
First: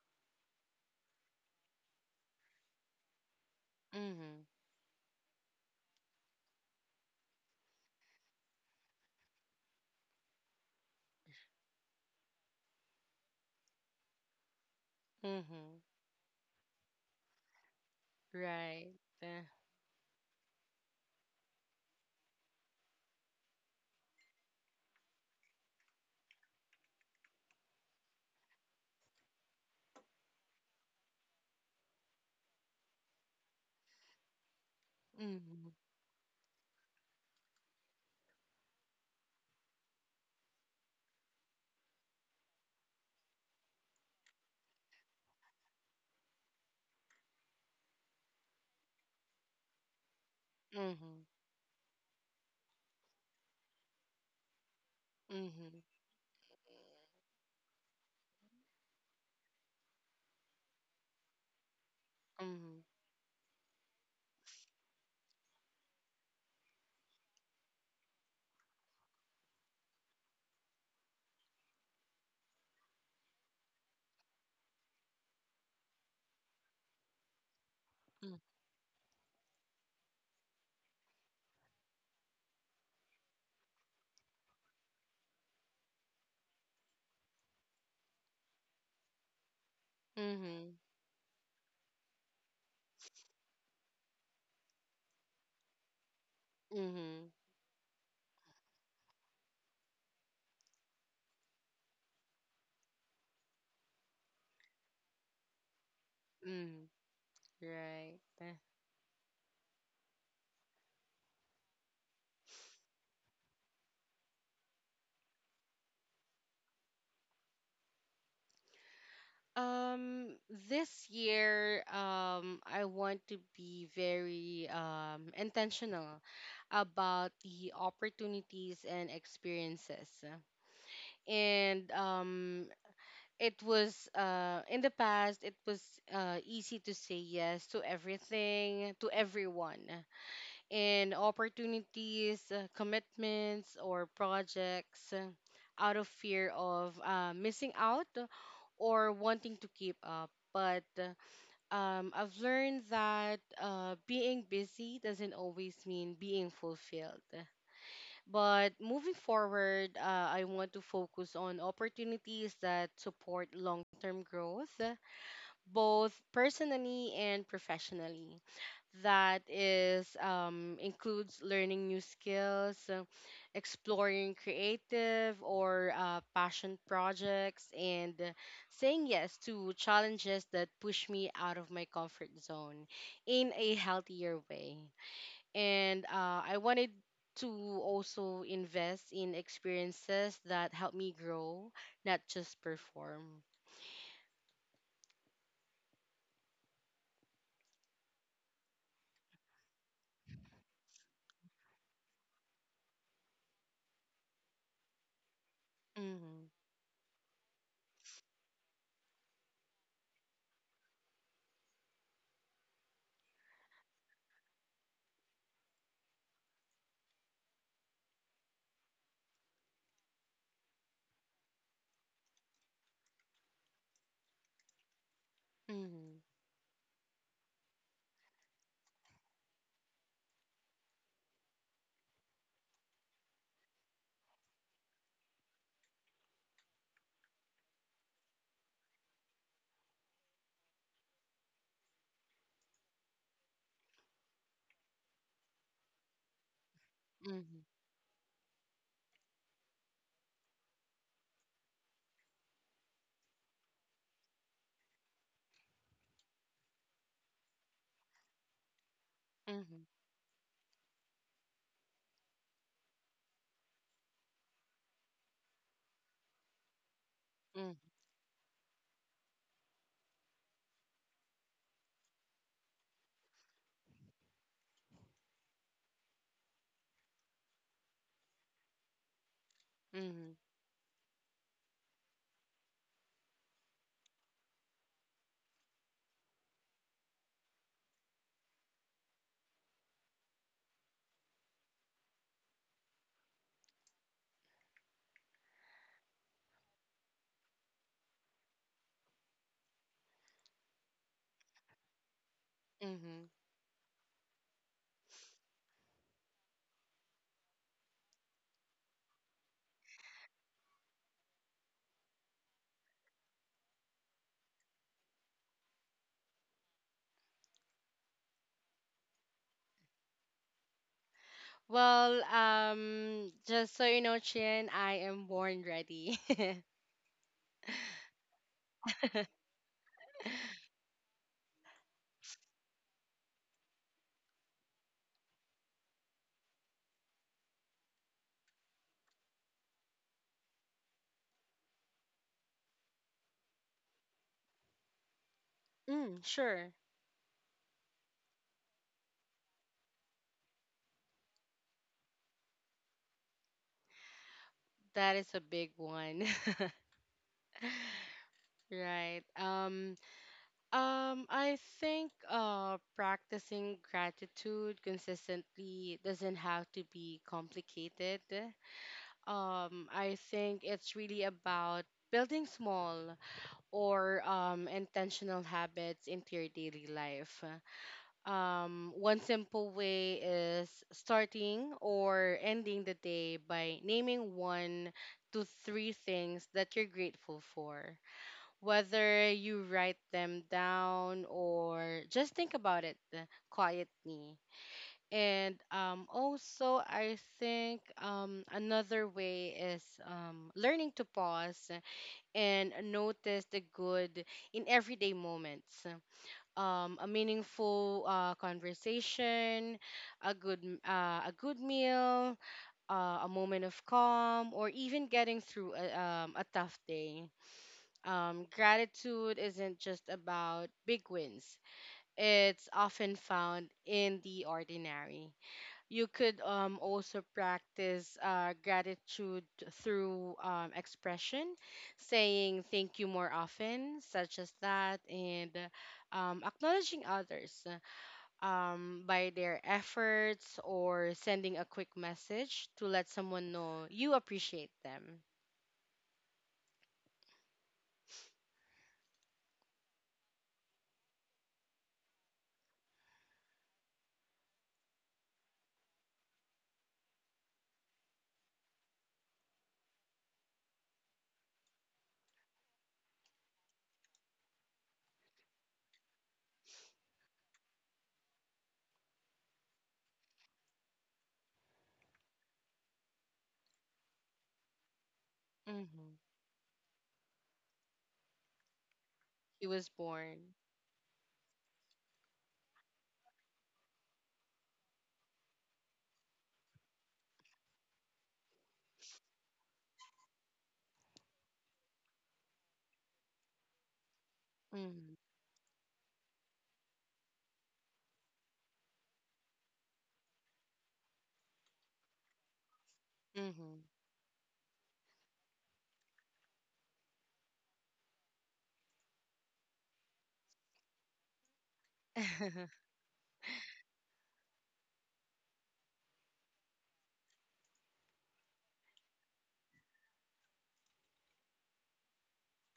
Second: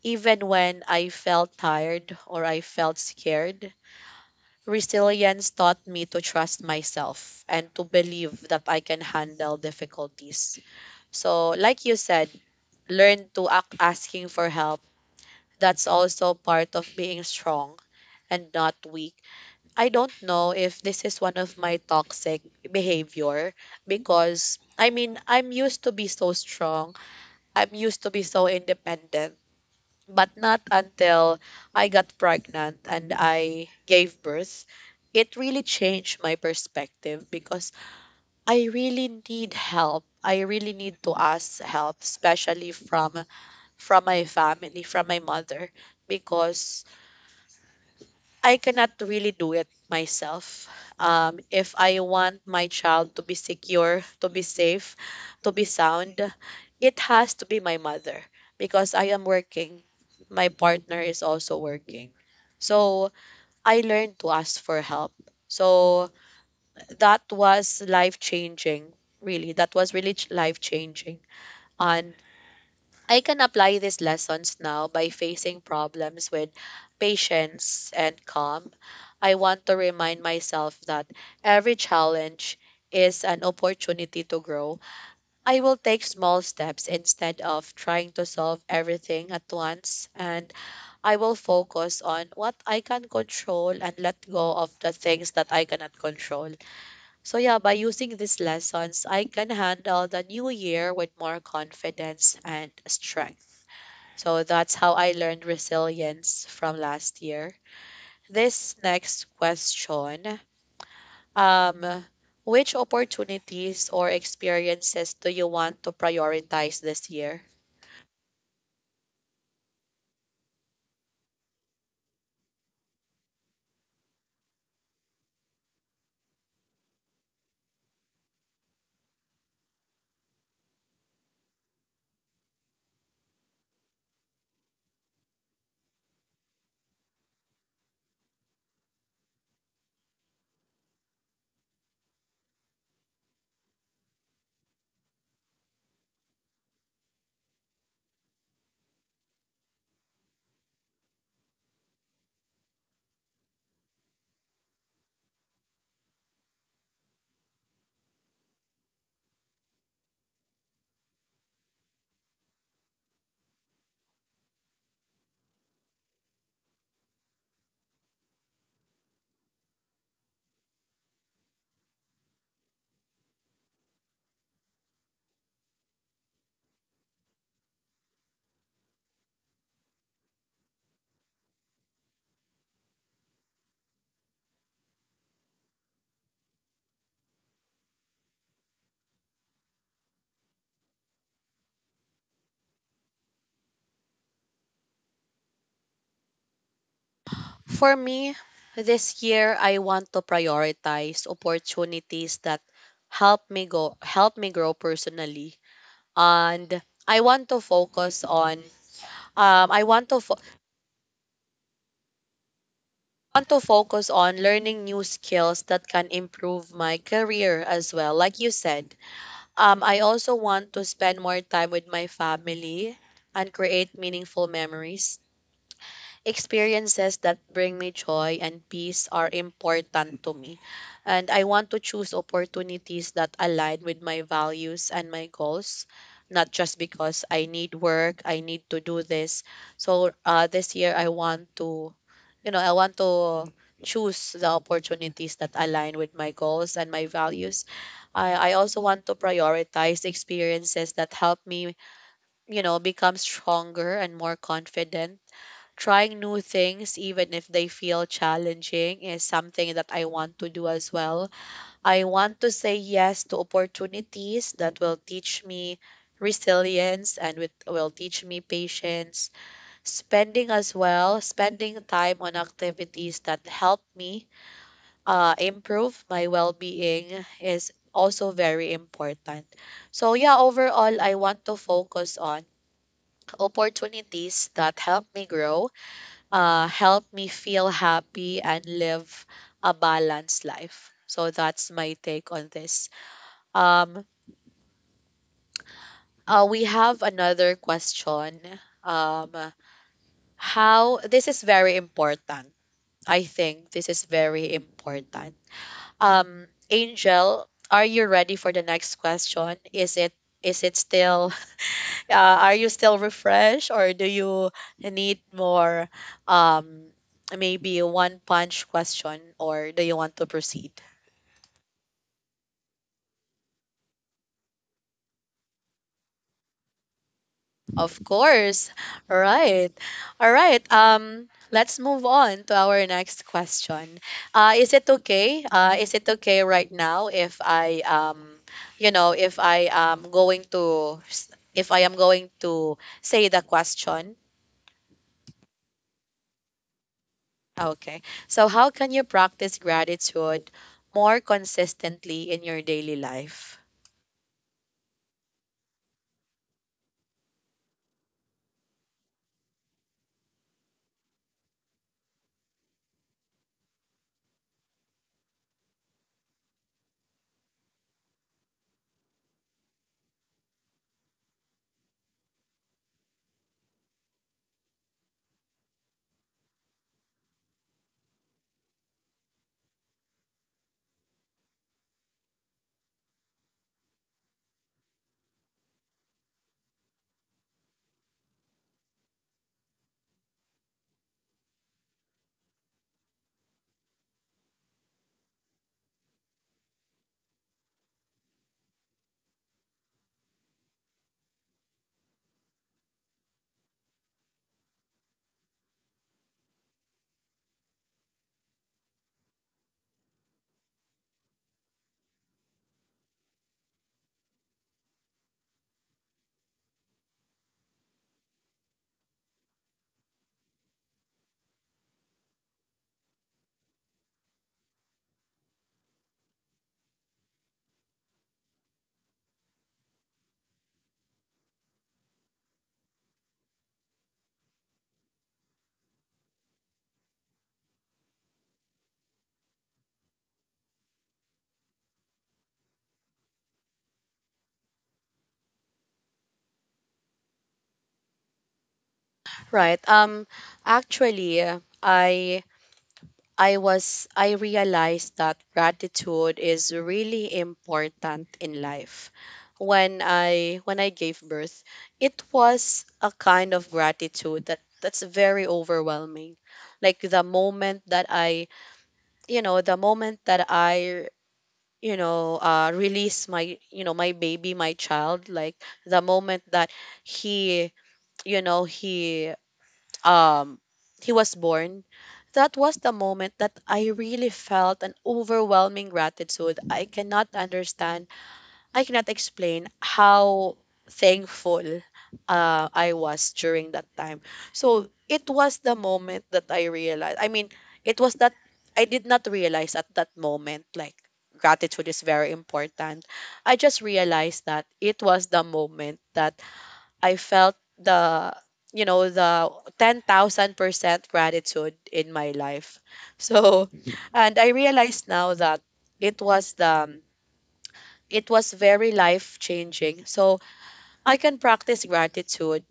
[SPEAKER 1] even when I felt tired or I felt scared.
[SPEAKER 2] Hmm.
[SPEAKER 1] Resilience taught me to trust myself and to believe that I can handle difficulties. So like you said, learn to act asking for help,
[SPEAKER 2] Hmm.
[SPEAKER 1] that's also part of being strong and not
[SPEAKER 2] Right.
[SPEAKER 1] weak.
[SPEAKER 2] Uh,
[SPEAKER 1] I don't know if this is one of my toxic behavior, because I mean, I'm used to be so strong, I'm used to be so independent, but not until I got pregnant and I gave birth. It really
[SPEAKER 2] mhm.
[SPEAKER 1] changed my perspective, because I really need help. I really need to ask help, especially from from my family, from my mother, because I cannot really do it myself.
[SPEAKER 2] Mhm.
[SPEAKER 1] Um, if I want my child to be secure, to be safe, to be
[SPEAKER 2] Mhm.
[SPEAKER 1] sound, it has to be my mother because I am working. My partner is also working.
[SPEAKER 2] Mhm.
[SPEAKER 1] So I learned to ask for help. So that was life changing, really. That was really life changing. And I can apply these lessons now by facing problems with patience and calm. I want to remind myself that every challenge is an opportunity to grow. I will take small steps instead of trying to solve everything at once, and
[SPEAKER 2] Mhm.
[SPEAKER 1] I will focus on what I can control and let go of the things that I cannot control.
[SPEAKER 2] Mhm.
[SPEAKER 1] So, yeah, by using these lessons, I can handle the new year with more confidence and strength. So, that's how I learned resilience from
[SPEAKER 2] Mhm.
[SPEAKER 1] last year.
[SPEAKER 2] Right. Uh,
[SPEAKER 1] This next question, Um, which opportunities or experiences do you want to prioritize this year?
[SPEAKER 2] Um, this year, um, I want to be very um intentional about the opportunities and experiences. And um, it was uh in the past, it was uh easy to say yes to everything, to everyone, and opportunities, uh, commitments, or projects, uh, out of fear of uh, missing out or wanting to keep up. But uh, um, I've learned that uh, being busy doesn't always mean being fulfilled. But moving forward, uh, I want to focus on opportunities that support long term growth, both personally and professionally. That is um, includes learning new skills, uh, exploring creative or uh, passion projects, and uh, saying yes to challenges that push me out of my comfort zone in a healthier way. And uh, I wanted to also invest in experiences that help me grow, not just perform.
[SPEAKER 1] For me, this year I want to prioritize opportunities that help me go help me grow personally,
[SPEAKER 2] Mm-hmm.
[SPEAKER 1] and I want to focus on, um I want to fo- want to focus on learning new skills that can improve my career as well, like you said. Um, I also want to spend more time with my family and create meaningful memories.
[SPEAKER 2] Mm-hmm.
[SPEAKER 1] Experiences that bring me joy and peace are important to me. And I want to choose opportunities that align with my values and my goals, not just because I need work, I need to do this. So uh, this year, I want to, you know, I want to choose the opportunities that align with my goals and my
[SPEAKER 2] Mm-hmm.
[SPEAKER 1] values. I, I also want to prioritize the experiences that help me, you know, become stronger and more confident. Trying new things, even if they feel challenging, is
[SPEAKER 2] Mm-hmm.
[SPEAKER 1] something that I want to do as well. I want to say yes to opportunities that will teach me resilience and with, will teach me patience. Spending as well, spending time on activities that help me uh, improve my well-being is also very important. So
[SPEAKER 2] Mm-hmm.
[SPEAKER 1] yeah, overall, I want to focus on opportunities that help me grow, uh, help me feel happy and live a balanced life. So that's my take on this. Um, uh, we have another question. Um, how this is very important. I
[SPEAKER 2] Mm-hmm.
[SPEAKER 1] think this is very important. Um, Angel, are you ready for the next question? Is it is it still uh, are you still refreshed or do you need more um maybe one punch question or do you want to proceed?
[SPEAKER 2] Well, um, just so you know, Chin, I am born ready.
[SPEAKER 1] Of course. All right. All right. Um, let's move on to our next question. Uh, is it okay? Uh, is it okay right now if I um, you know, if I am going to s- if I am going to say the question?
[SPEAKER 2] Mm, sure.
[SPEAKER 1] Okay. So how can you practice gratitude more consistently in your daily life?
[SPEAKER 2] That is a big one. Right. Um, um, I think uh, practicing gratitude consistently doesn't have to be complicated. Um, I think it's really about building small or um, intentional habits into your daily life. Um, one simple way is starting or ending the day by naming one to three things that you're grateful for, whether you write them down or just think about it uh, quietly. And um, also, I think um, Another way is um, learning to pause and notice the good in everyday moments: um, a meaningful uh, conversation, a good m- uh, a good meal, uh, a moment of calm, or even getting through a, um, a tough day. Um, gratitude isn't just about big wins. It's often found in the ordinary. You could um, also practice uh, gratitude through um, expression, saying thank you more often, such as that, and um, acknowledging others um, by their efforts, or sending a quick message to let someone know you appreciate them.
[SPEAKER 1] Right. Um, actually, I I was I realized that gratitude is really important in life. When I when I gave birth, it was a kind of gratitude that that's very overwhelming. Like the moment that I, you know, the moment that I, you know, uh, release my, you know, my baby, my child, like the
[SPEAKER 2] Mm-hmm.
[SPEAKER 1] moment that he, you know, he
[SPEAKER 2] He was born.
[SPEAKER 1] um he was born, that was the moment that I really felt an overwhelming gratitude. I cannot understand, I cannot explain how thankful uh, I was during that time. So
[SPEAKER 2] Mm-hmm.
[SPEAKER 1] it was the moment that I realized. I mean, it was that I did not realize at that moment, like, gratitude is very important. I
[SPEAKER 2] Mm-hmm.
[SPEAKER 1] just realized that it was the moment that I felt the you know the ten thousand percent gratitude in my life. So and I realized now that it was the it was very life changing. So I can practice gratitude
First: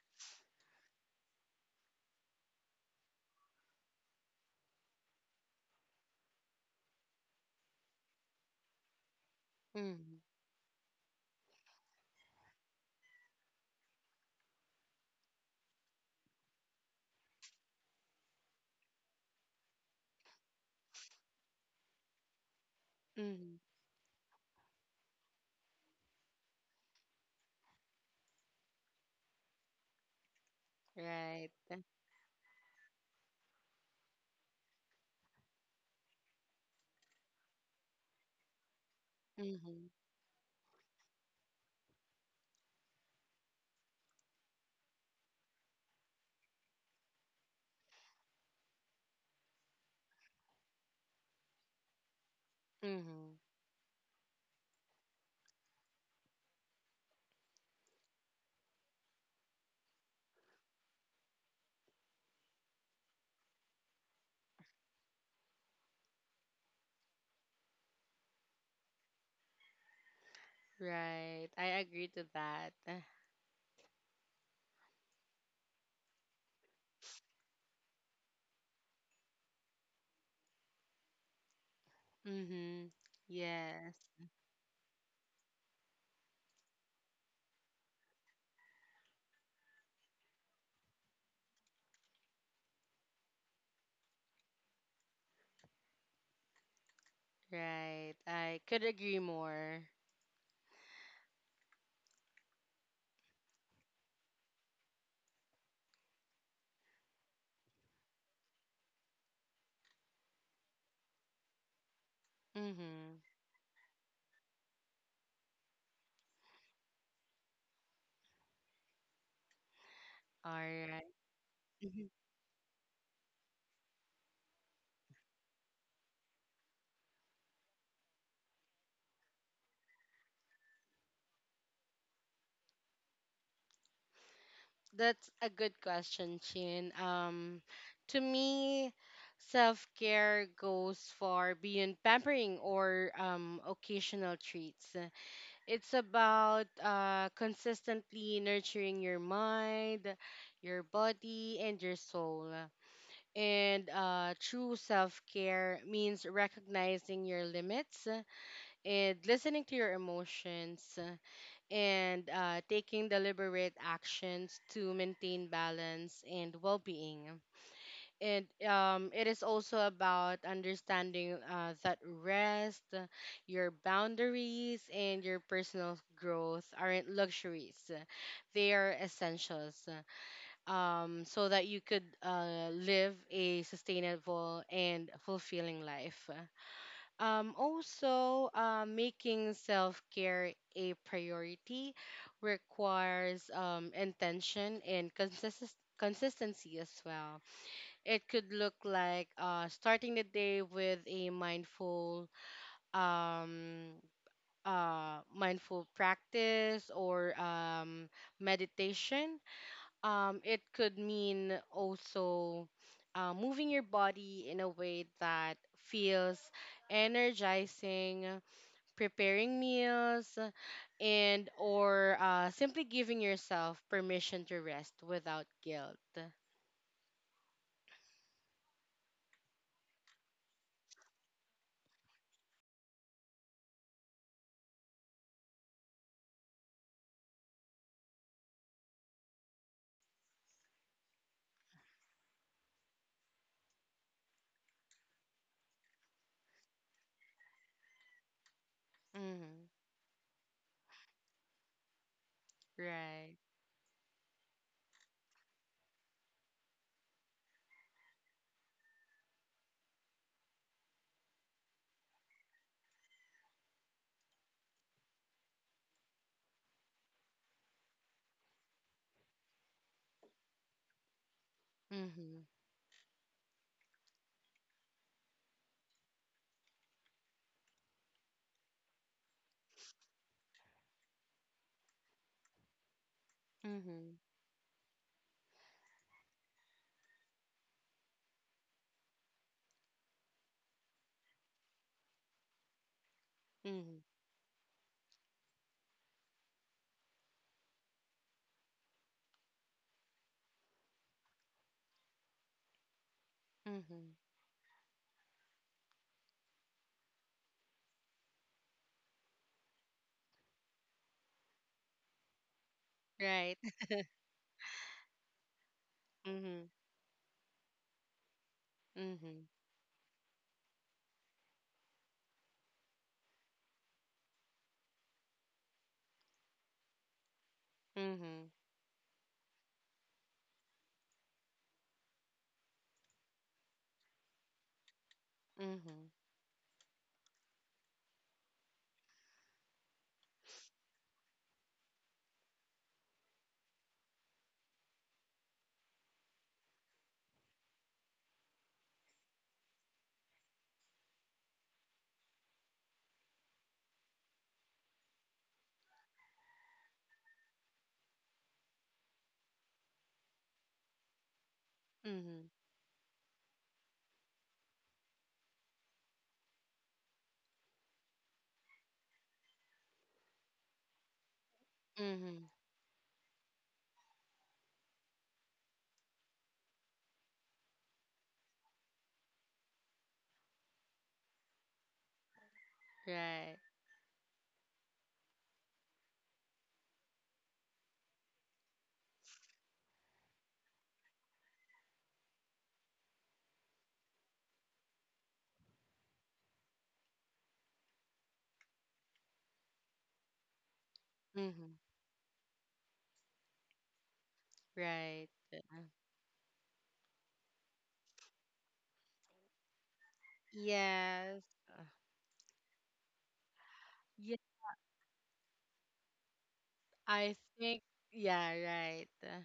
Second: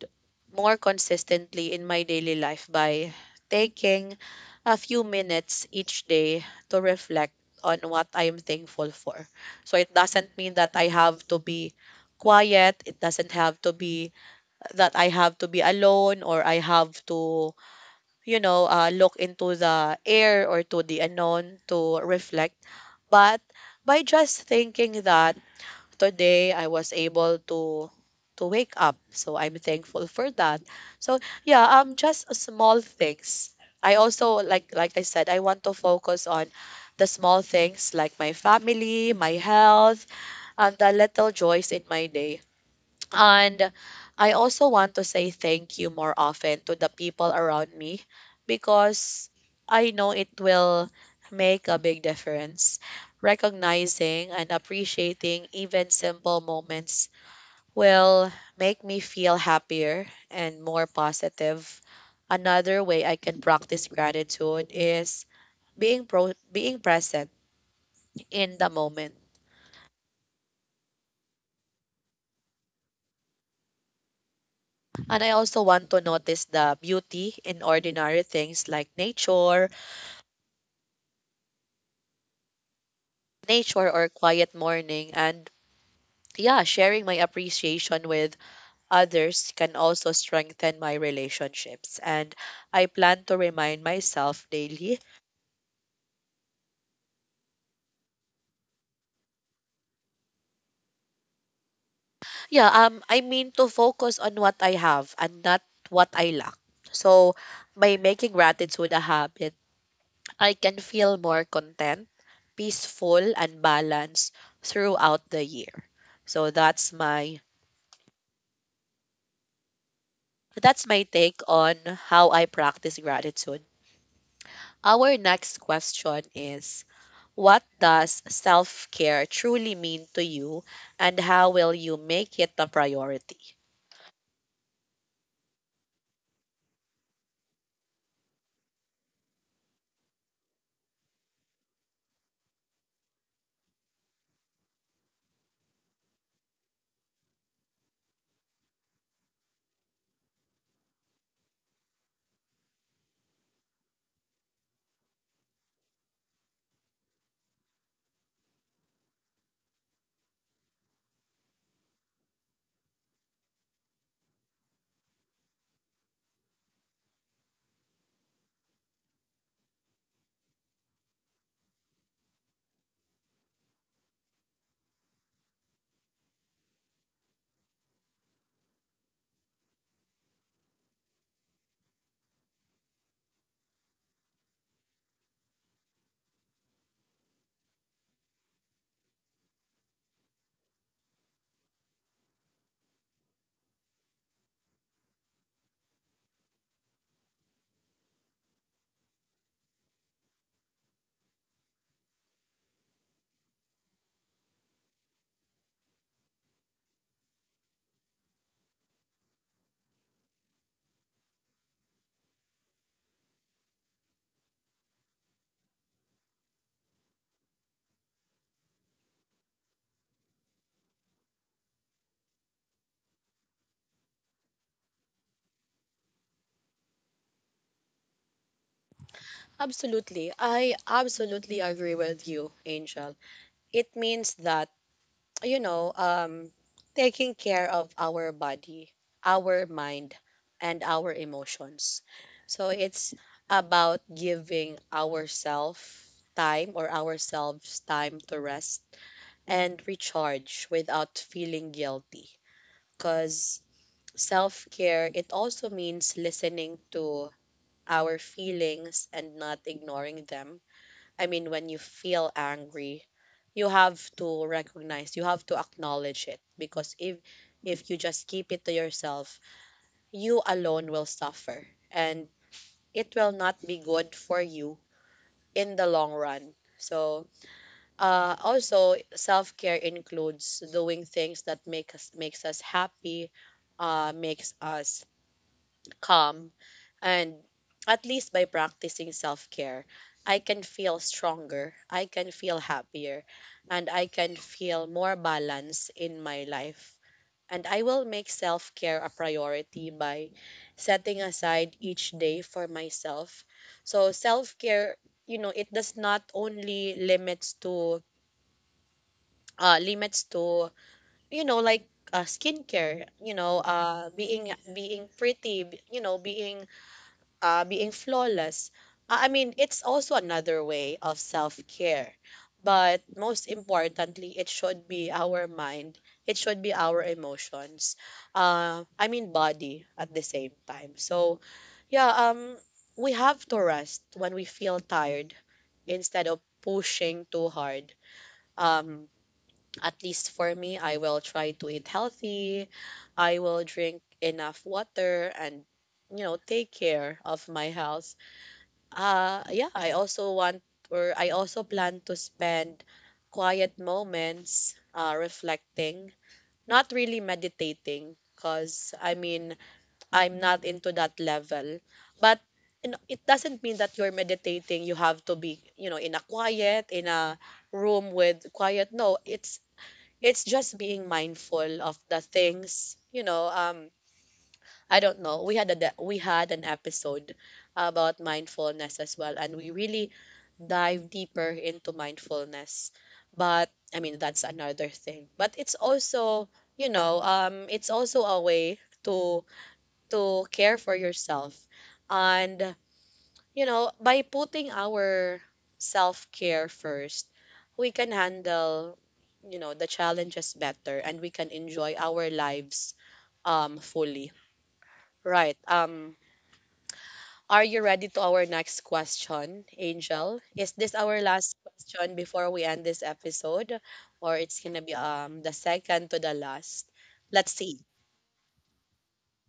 [SPEAKER 1] more consistently in my daily life by taking a few minutes each day to reflect on what I'm thankful for. So it
[SPEAKER 2] Mm-hmm.
[SPEAKER 1] doesn't mean that I have to be quiet. It doesn't have to be that I have to be alone or I have to, you know, uh, look into the air or to the unknown to reflect. But
[SPEAKER 2] Mm-hmm.
[SPEAKER 1] by just thinking that today I was able to to wake up, so I'm thankful for that. So
[SPEAKER 2] Right.
[SPEAKER 1] yeah, um, just small things. I also like like I said, I want to focus on the small things like my family, my
[SPEAKER 2] Mm-hmm.
[SPEAKER 1] health, and the little joys in my day. And I also want to say thank you more often to the people around me because I know it will make a big difference.
[SPEAKER 2] Mm-hmm.
[SPEAKER 1] Recognizing and appreciating even simple moments will make me feel happier and more positive. Another way I can practice gratitude is being pro- being present in the moment.
[SPEAKER 2] Right. I agree to that.
[SPEAKER 1] And I also want to notice the beauty in ordinary things like nature
[SPEAKER 2] Mm-hmm.
[SPEAKER 1] nature
[SPEAKER 2] Yes.
[SPEAKER 1] or quiet morning. And yeah, sharing my appreciation with others can also strengthen my relationships. And I plan to remind myself daily.
[SPEAKER 2] Right. I could agree more.
[SPEAKER 1] Yeah, um, I mean to focus on what I have and not what I lack. So by making gratitude a habit, I can feel more content, peaceful,
[SPEAKER 2] Mm-hmm.
[SPEAKER 1] and balanced throughout the year. So that's my
[SPEAKER 2] All
[SPEAKER 1] that's my
[SPEAKER 2] right.
[SPEAKER 1] take on how I practice gratitude. Our next question is, what does self care truly mean to you, and how will you make it a priority?
[SPEAKER 2] That's a good question, Chin. Um, to me, self care goes far beyond pampering or um, occasional treats. It's about uh, consistently nurturing your mind, your body, and your soul. And uh, True self care means recognizing your limits and listening to your emotions and uh, taking deliberate actions to maintain balance and well being. And um, It is also about understanding uh, that rest, your boundaries, and your personal growth aren't luxuries, they are essentials, um, so that you could uh, live a sustainable and fulfilling life. Um, also, uh, making self care a priority requires um, intention and consistency. Consistency as well. It could look like uh, starting the day with a mindful, um, uh, mindful practice or um, meditation. Um, it could mean also uh, moving your body in a way that feels energizing, preparing meals, and or uh, simply giving yourself permission to rest without guilt.
[SPEAKER 1] Absolutely. I absolutely agree with you, Angel. It means that, you know, um, taking care of our body, our mind, and our emotions. So it's about giving ourselves time or ourselves time to rest
[SPEAKER 2] Mm-hmm.
[SPEAKER 1] and recharge without feeling guilty.
[SPEAKER 2] Right.
[SPEAKER 1] Because self care, it also means listening to our feelings and not ignoring them. I mean, when you feel angry, you have to recognize, you have to acknowledge it. Because if if you just keep it to yourself, you alone will suffer, and
[SPEAKER 2] Mm-hmm.
[SPEAKER 1] it will not be good for you in the long run. So Uh, also, self care includes doing things that make us makes us happy, uh,
[SPEAKER 2] Mm-hmm.
[SPEAKER 1] makes us calm, and at least by practicing self care, I can feel stronger, I can feel happier, and
[SPEAKER 2] Mm-hmm.
[SPEAKER 1] I can feel more balance in my life. And I will make self care a priority by setting aside each day for myself. So
[SPEAKER 2] Mm-hmm.
[SPEAKER 1] self care, you know, it does not only limits to uh, limits to you know like uh, skincare, you know
[SPEAKER 2] Right.
[SPEAKER 1] uh, being being pretty, b- you know being
[SPEAKER 2] Mm-hmm.
[SPEAKER 1] uh, being flawless. Uh, I
[SPEAKER 2] Mm-hmm.
[SPEAKER 1] mean it's also another way of self-care, but most importantly it should be our mind, it should be our emotions,
[SPEAKER 2] Mm-hmm.
[SPEAKER 1] uh, I mean body at the same time. So yeah, um we have to rest when we feel tired
[SPEAKER 2] Mm-hmm.
[SPEAKER 1] instead of pushing too hard. um at least for me, I will try to eat healthy. I will drink enough water and, you know, take care of my health. Uh, yeah, I also want or I also plan to spend quiet moments uh, reflecting, not really meditating, because I mean, I'm not into that level. But
[SPEAKER 2] Mm-hmm.
[SPEAKER 1] you know, it doesn't mean that you're meditating, you have to be, you know, in a quiet, in a room with quiet. No, it's it's just being mindful of the
[SPEAKER 2] Mm-hmm.
[SPEAKER 1] things, you know, um I don't know. We had a de- we had an episode about mindfulness as well and we really dive deeper into mindfulness.
[SPEAKER 2] Right.
[SPEAKER 1] But I mean, that's another thing. But it's also, you know, um it's also a way to to care for yourself, and you know, by putting our self care first, we can handle, you know, the challenges better and we can
[SPEAKER 2] Mm-hmm.
[SPEAKER 1] enjoy our lives um fully.
[SPEAKER 2] Right.
[SPEAKER 1] Right.
[SPEAKER 2] Uh,
[SPEAKER 1] Um are you ready to our next question, Angel? Is this our
[SPEAKER 2] yes.
[SPEAKER 1] last
[SPEAKER 2] Uh,
[SPEAKER 1] question before we end this episode, or
[SPEAKER 2] yeah.
[SPEAKER 1] it's going to be um the second to the last?
[SPEAKER 2] I
[SPEAKER 1] Let's see.
[SPEAKER 2] think. Yeah. Right. Uh,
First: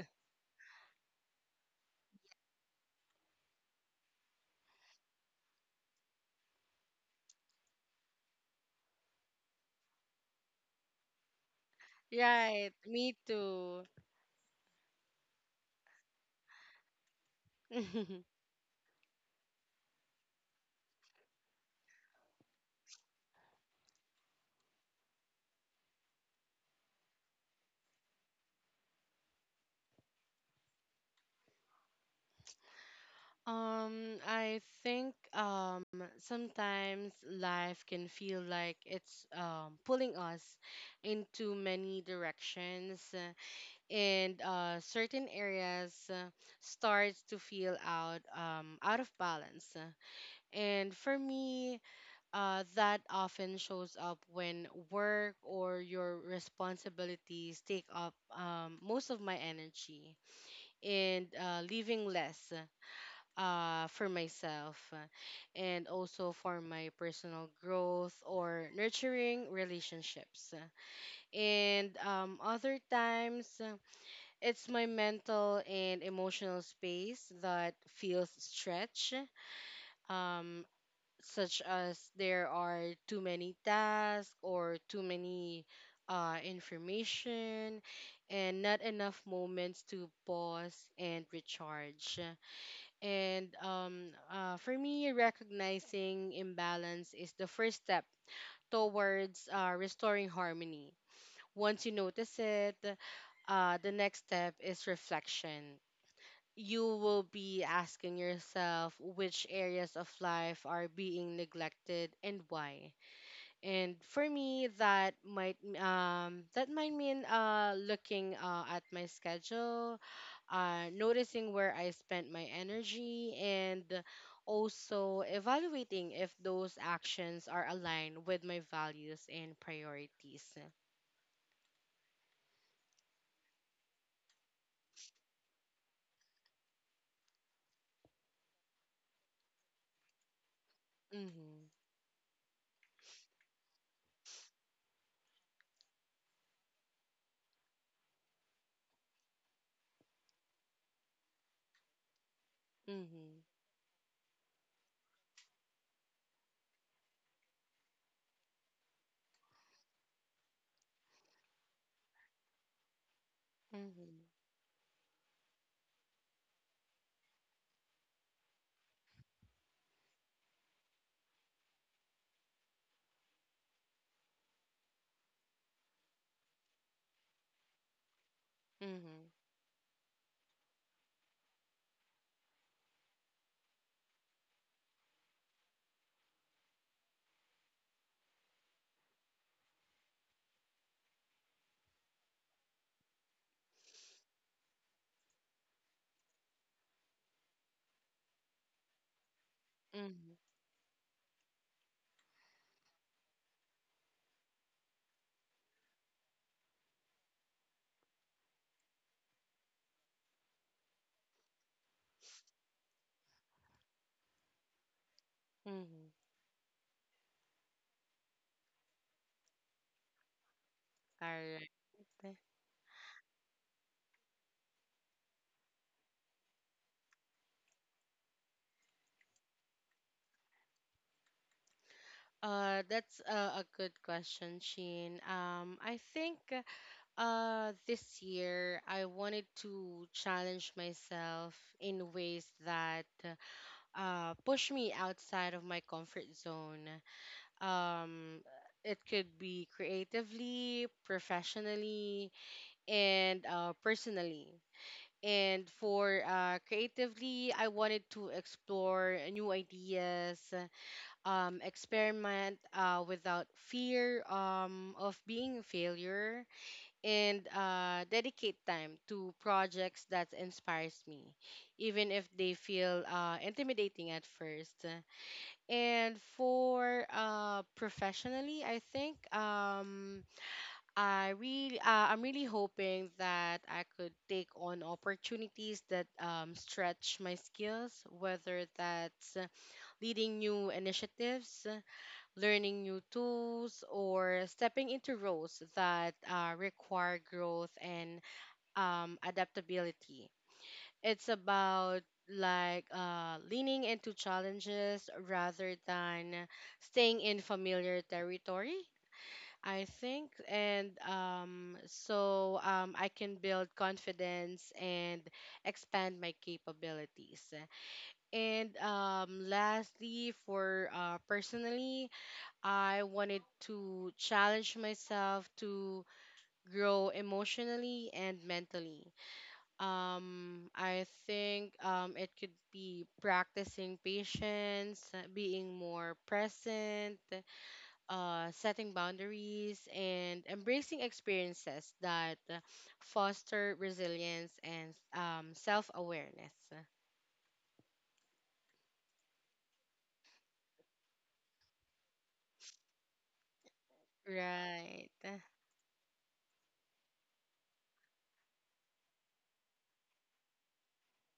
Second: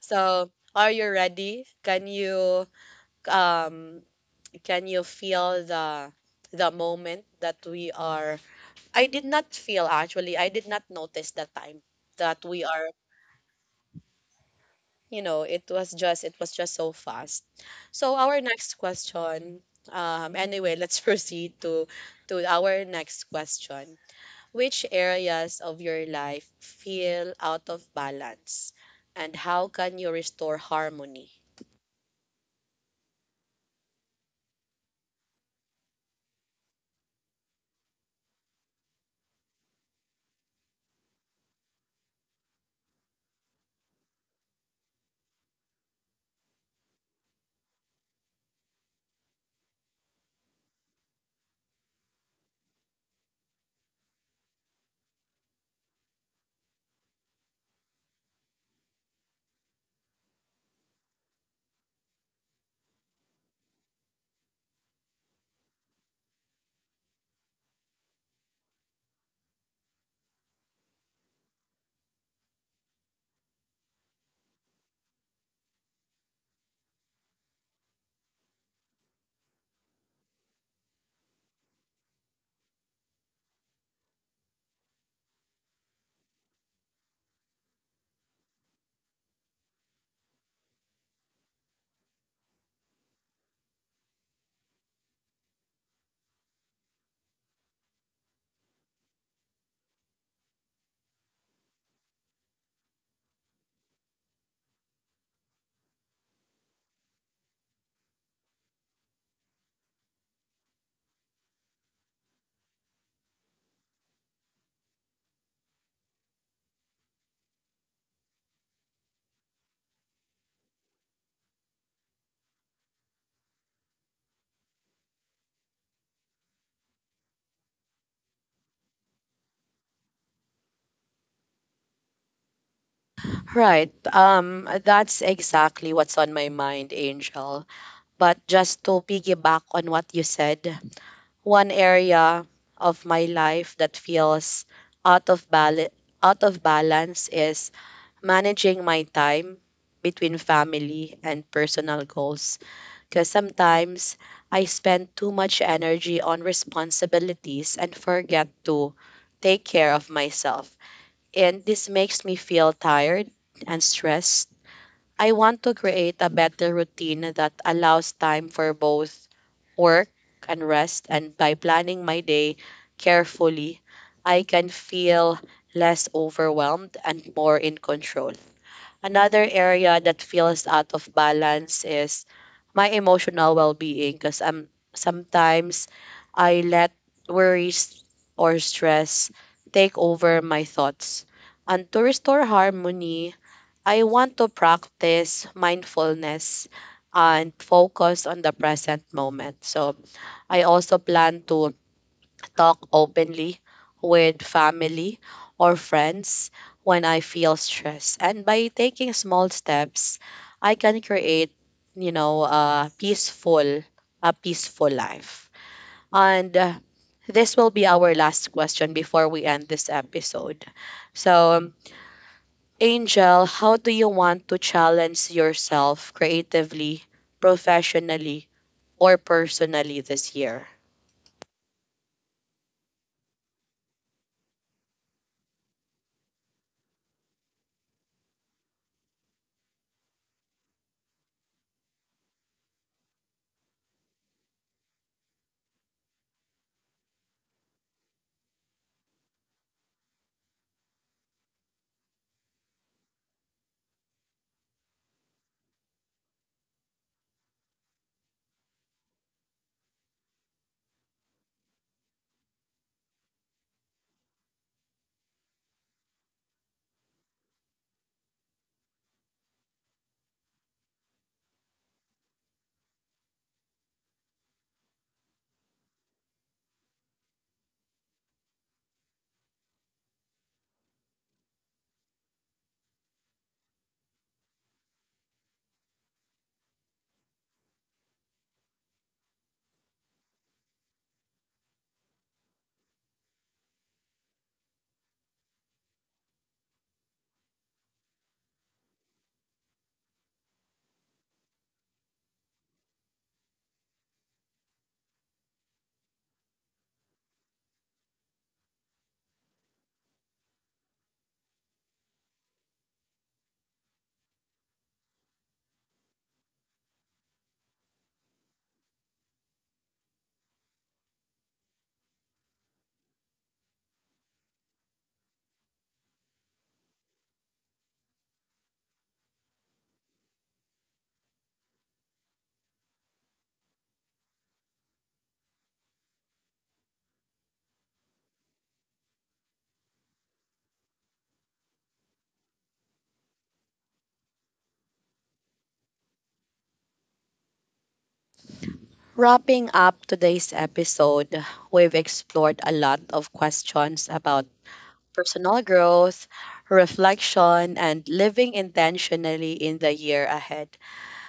[SPEAKER 1] So, are you ready? Can you um can you feel the the moment that we are I did not feel actually. I did not notice that time that we
[SPEAKER 2] right.
[SPEAKER 1] are,
[SPEAKER 2] Me too.
[SPEAKER 1] you know, it was just it was just so fast. So our next question um anyway, let's proceed to to our next question. Which areas of your life feel out of balance and how can you restore harmony?
[SPEAKER 2] Um, I think um sometimes life can feel like it's um pulling us into many directions, uh, and uh certain areas uh, starts to feel out um out of balance. Uh, And for me, uh that often shows up when work or your responsibilities take up um most of my energy and uh leaving less uh, for myself, uh, and also for my personal growth or nurturing relationships. And um, Other times, uh, it's my mental and emotional space that feels stretched, um, such as there are too many tasks or too many uh, information and not enough moments to pause and recharge. And um, uh, For me, recognizing imbalance is the first step towards uh, restoring harmony. Once you notice it, uh, the next step is reflection. You will be asking yourself which areas of life are being neglected and why, and for me that might um that might mean uh looking uh at my schedule, uh noticing where I spent my energy and also evaluating if those actions are aligned with my values and priorities.
[SPEAKER 1] Right. Um that's exactly what's on my mind, Angel. But just to piggyback on what you said,
[SPEAKER 2] Mhm.
[SPEAKER 1] one area of my life that feels out of bal- out of balance is managing my time between family and personal goals because
[SPEAKER 2] Mhm.
[SPEAKER 1] sometimes I spend too much energy on responsibilities and forget to take care of myself. And this makes me feel tired and
[SPEAKER 2] Mhm.
[SPEAKER 1] stressed. I want to create a better routine that allows time for both work and rest. And by planning my day carefully, I can feel less overwhelmed and more in control.
[SPEAKER 2] Mhm.
[SPEAKER 1] Another area that feels out of balance is my emotional well being because I'm sometimes I let worries or stress take over my thoughts. And to restore harmony, I want to practice mindfulness and focus on the present moment. So
[SPEAKER 2] Mhm.
[SPEAKER 1] I also plan to talk openly with family or friends when I feel stress. And by taking small steps, I can create, you know, a peaceful, a peaceful life.
[SPEAKER 2] Mhm.
[SPEAKER 1] And uh, this will be our last question before we end this episode.
[SPEAKER 2] All right.
[SPEAKER 1] So Angel, how do you want to challenge yourself creatively, professionally, or personally this year?
[SPEAKER 2] Uh that's a, a good question, Sheen. Um, I think Uh, this year, I wanted to challenge myself in ways that uh, push me outside of my comfort zone. Um, it could be creatively, professionally, and uh, personally. And for uh, creatively, I wanted to explore new ideas, um, experiment uh, without fear um, of being a failure and uh, dedicate time to projects that inspires me, even if they feel uh, intimidating at first. And for uh, professionally, I think um, I really, uh, I'm really hoping that I could take on opportunities that um, stretch my skills, whether that's leading new initiatives, learning new tools, or stepping into roles that uh, require growth and um, adaptability. It's about like uh, leaning into challenges rather than staying in familiar territory, I think, and um, so um, I can build confidence and expand my capabilities. And um, Lastly, for uh, personally, I wanted to challenge myself to grow emotionally and mentally. Um, I think um, It could be practicing patience, uh, being more present, uh, setting boundaries, and embracing experiences that uh, foster resilience and um, self awareness.
[SPEAKER 1] Wrapping up today's episode, we've explored a lot of questions about
[SPEAKER 2] Right.
[SPEAKER 1] personal growth, reflection, and living intentionally in the year ahead.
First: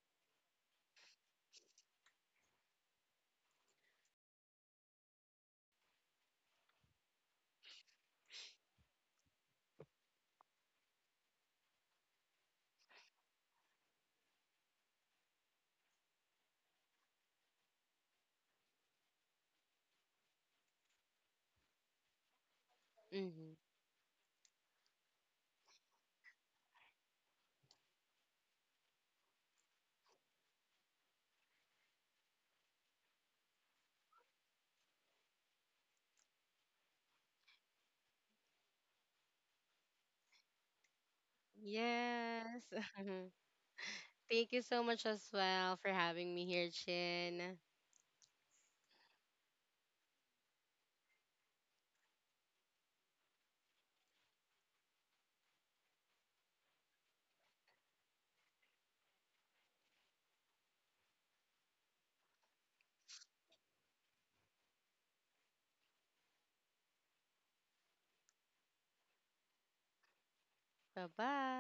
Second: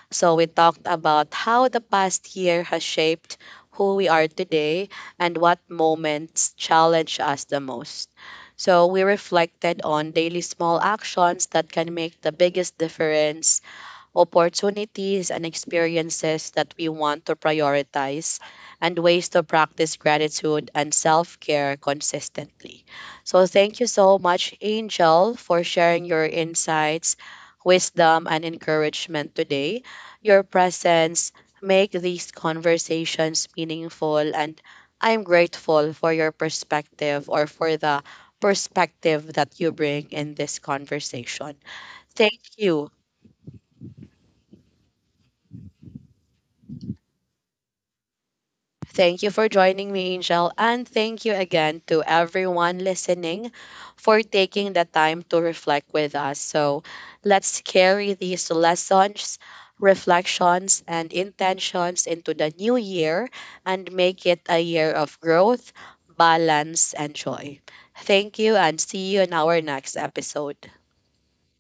[SPEAKER 1] So we talked about how the past year has shaped who we are today and what moments challenge us the most. So we reflected on daily small actions that can make the biggest difference, opportunities and experiences that we want to prioritize, and ways to practice gratitude and self care consistently. So,
[SPEAKER 2] Mm-hmm.
[SPEAKER 1] thank you so much, Angel, for sharing your insights, wisdom, and encouragement today. Your presence make these conversations meaningful, and I'm grateful for your perspective or for the perspective that you bring in this conversation. Thank
[SPEAKER 2] Yes.
[SPEAKER 1] you.
[SPEAKER 2] Thank you so much as well for having me here, Chin.
[SPEAKER 1] Thank you for joining me, Angel. And thank you again to everyone listening for taking the time to reflect with us. So let's carry these lessons, reflections, and intentions into the new year and make it a year of growth, balance, and joy. Thank you, and see you in our next episode.
[SPEAKER 2] Bye bye.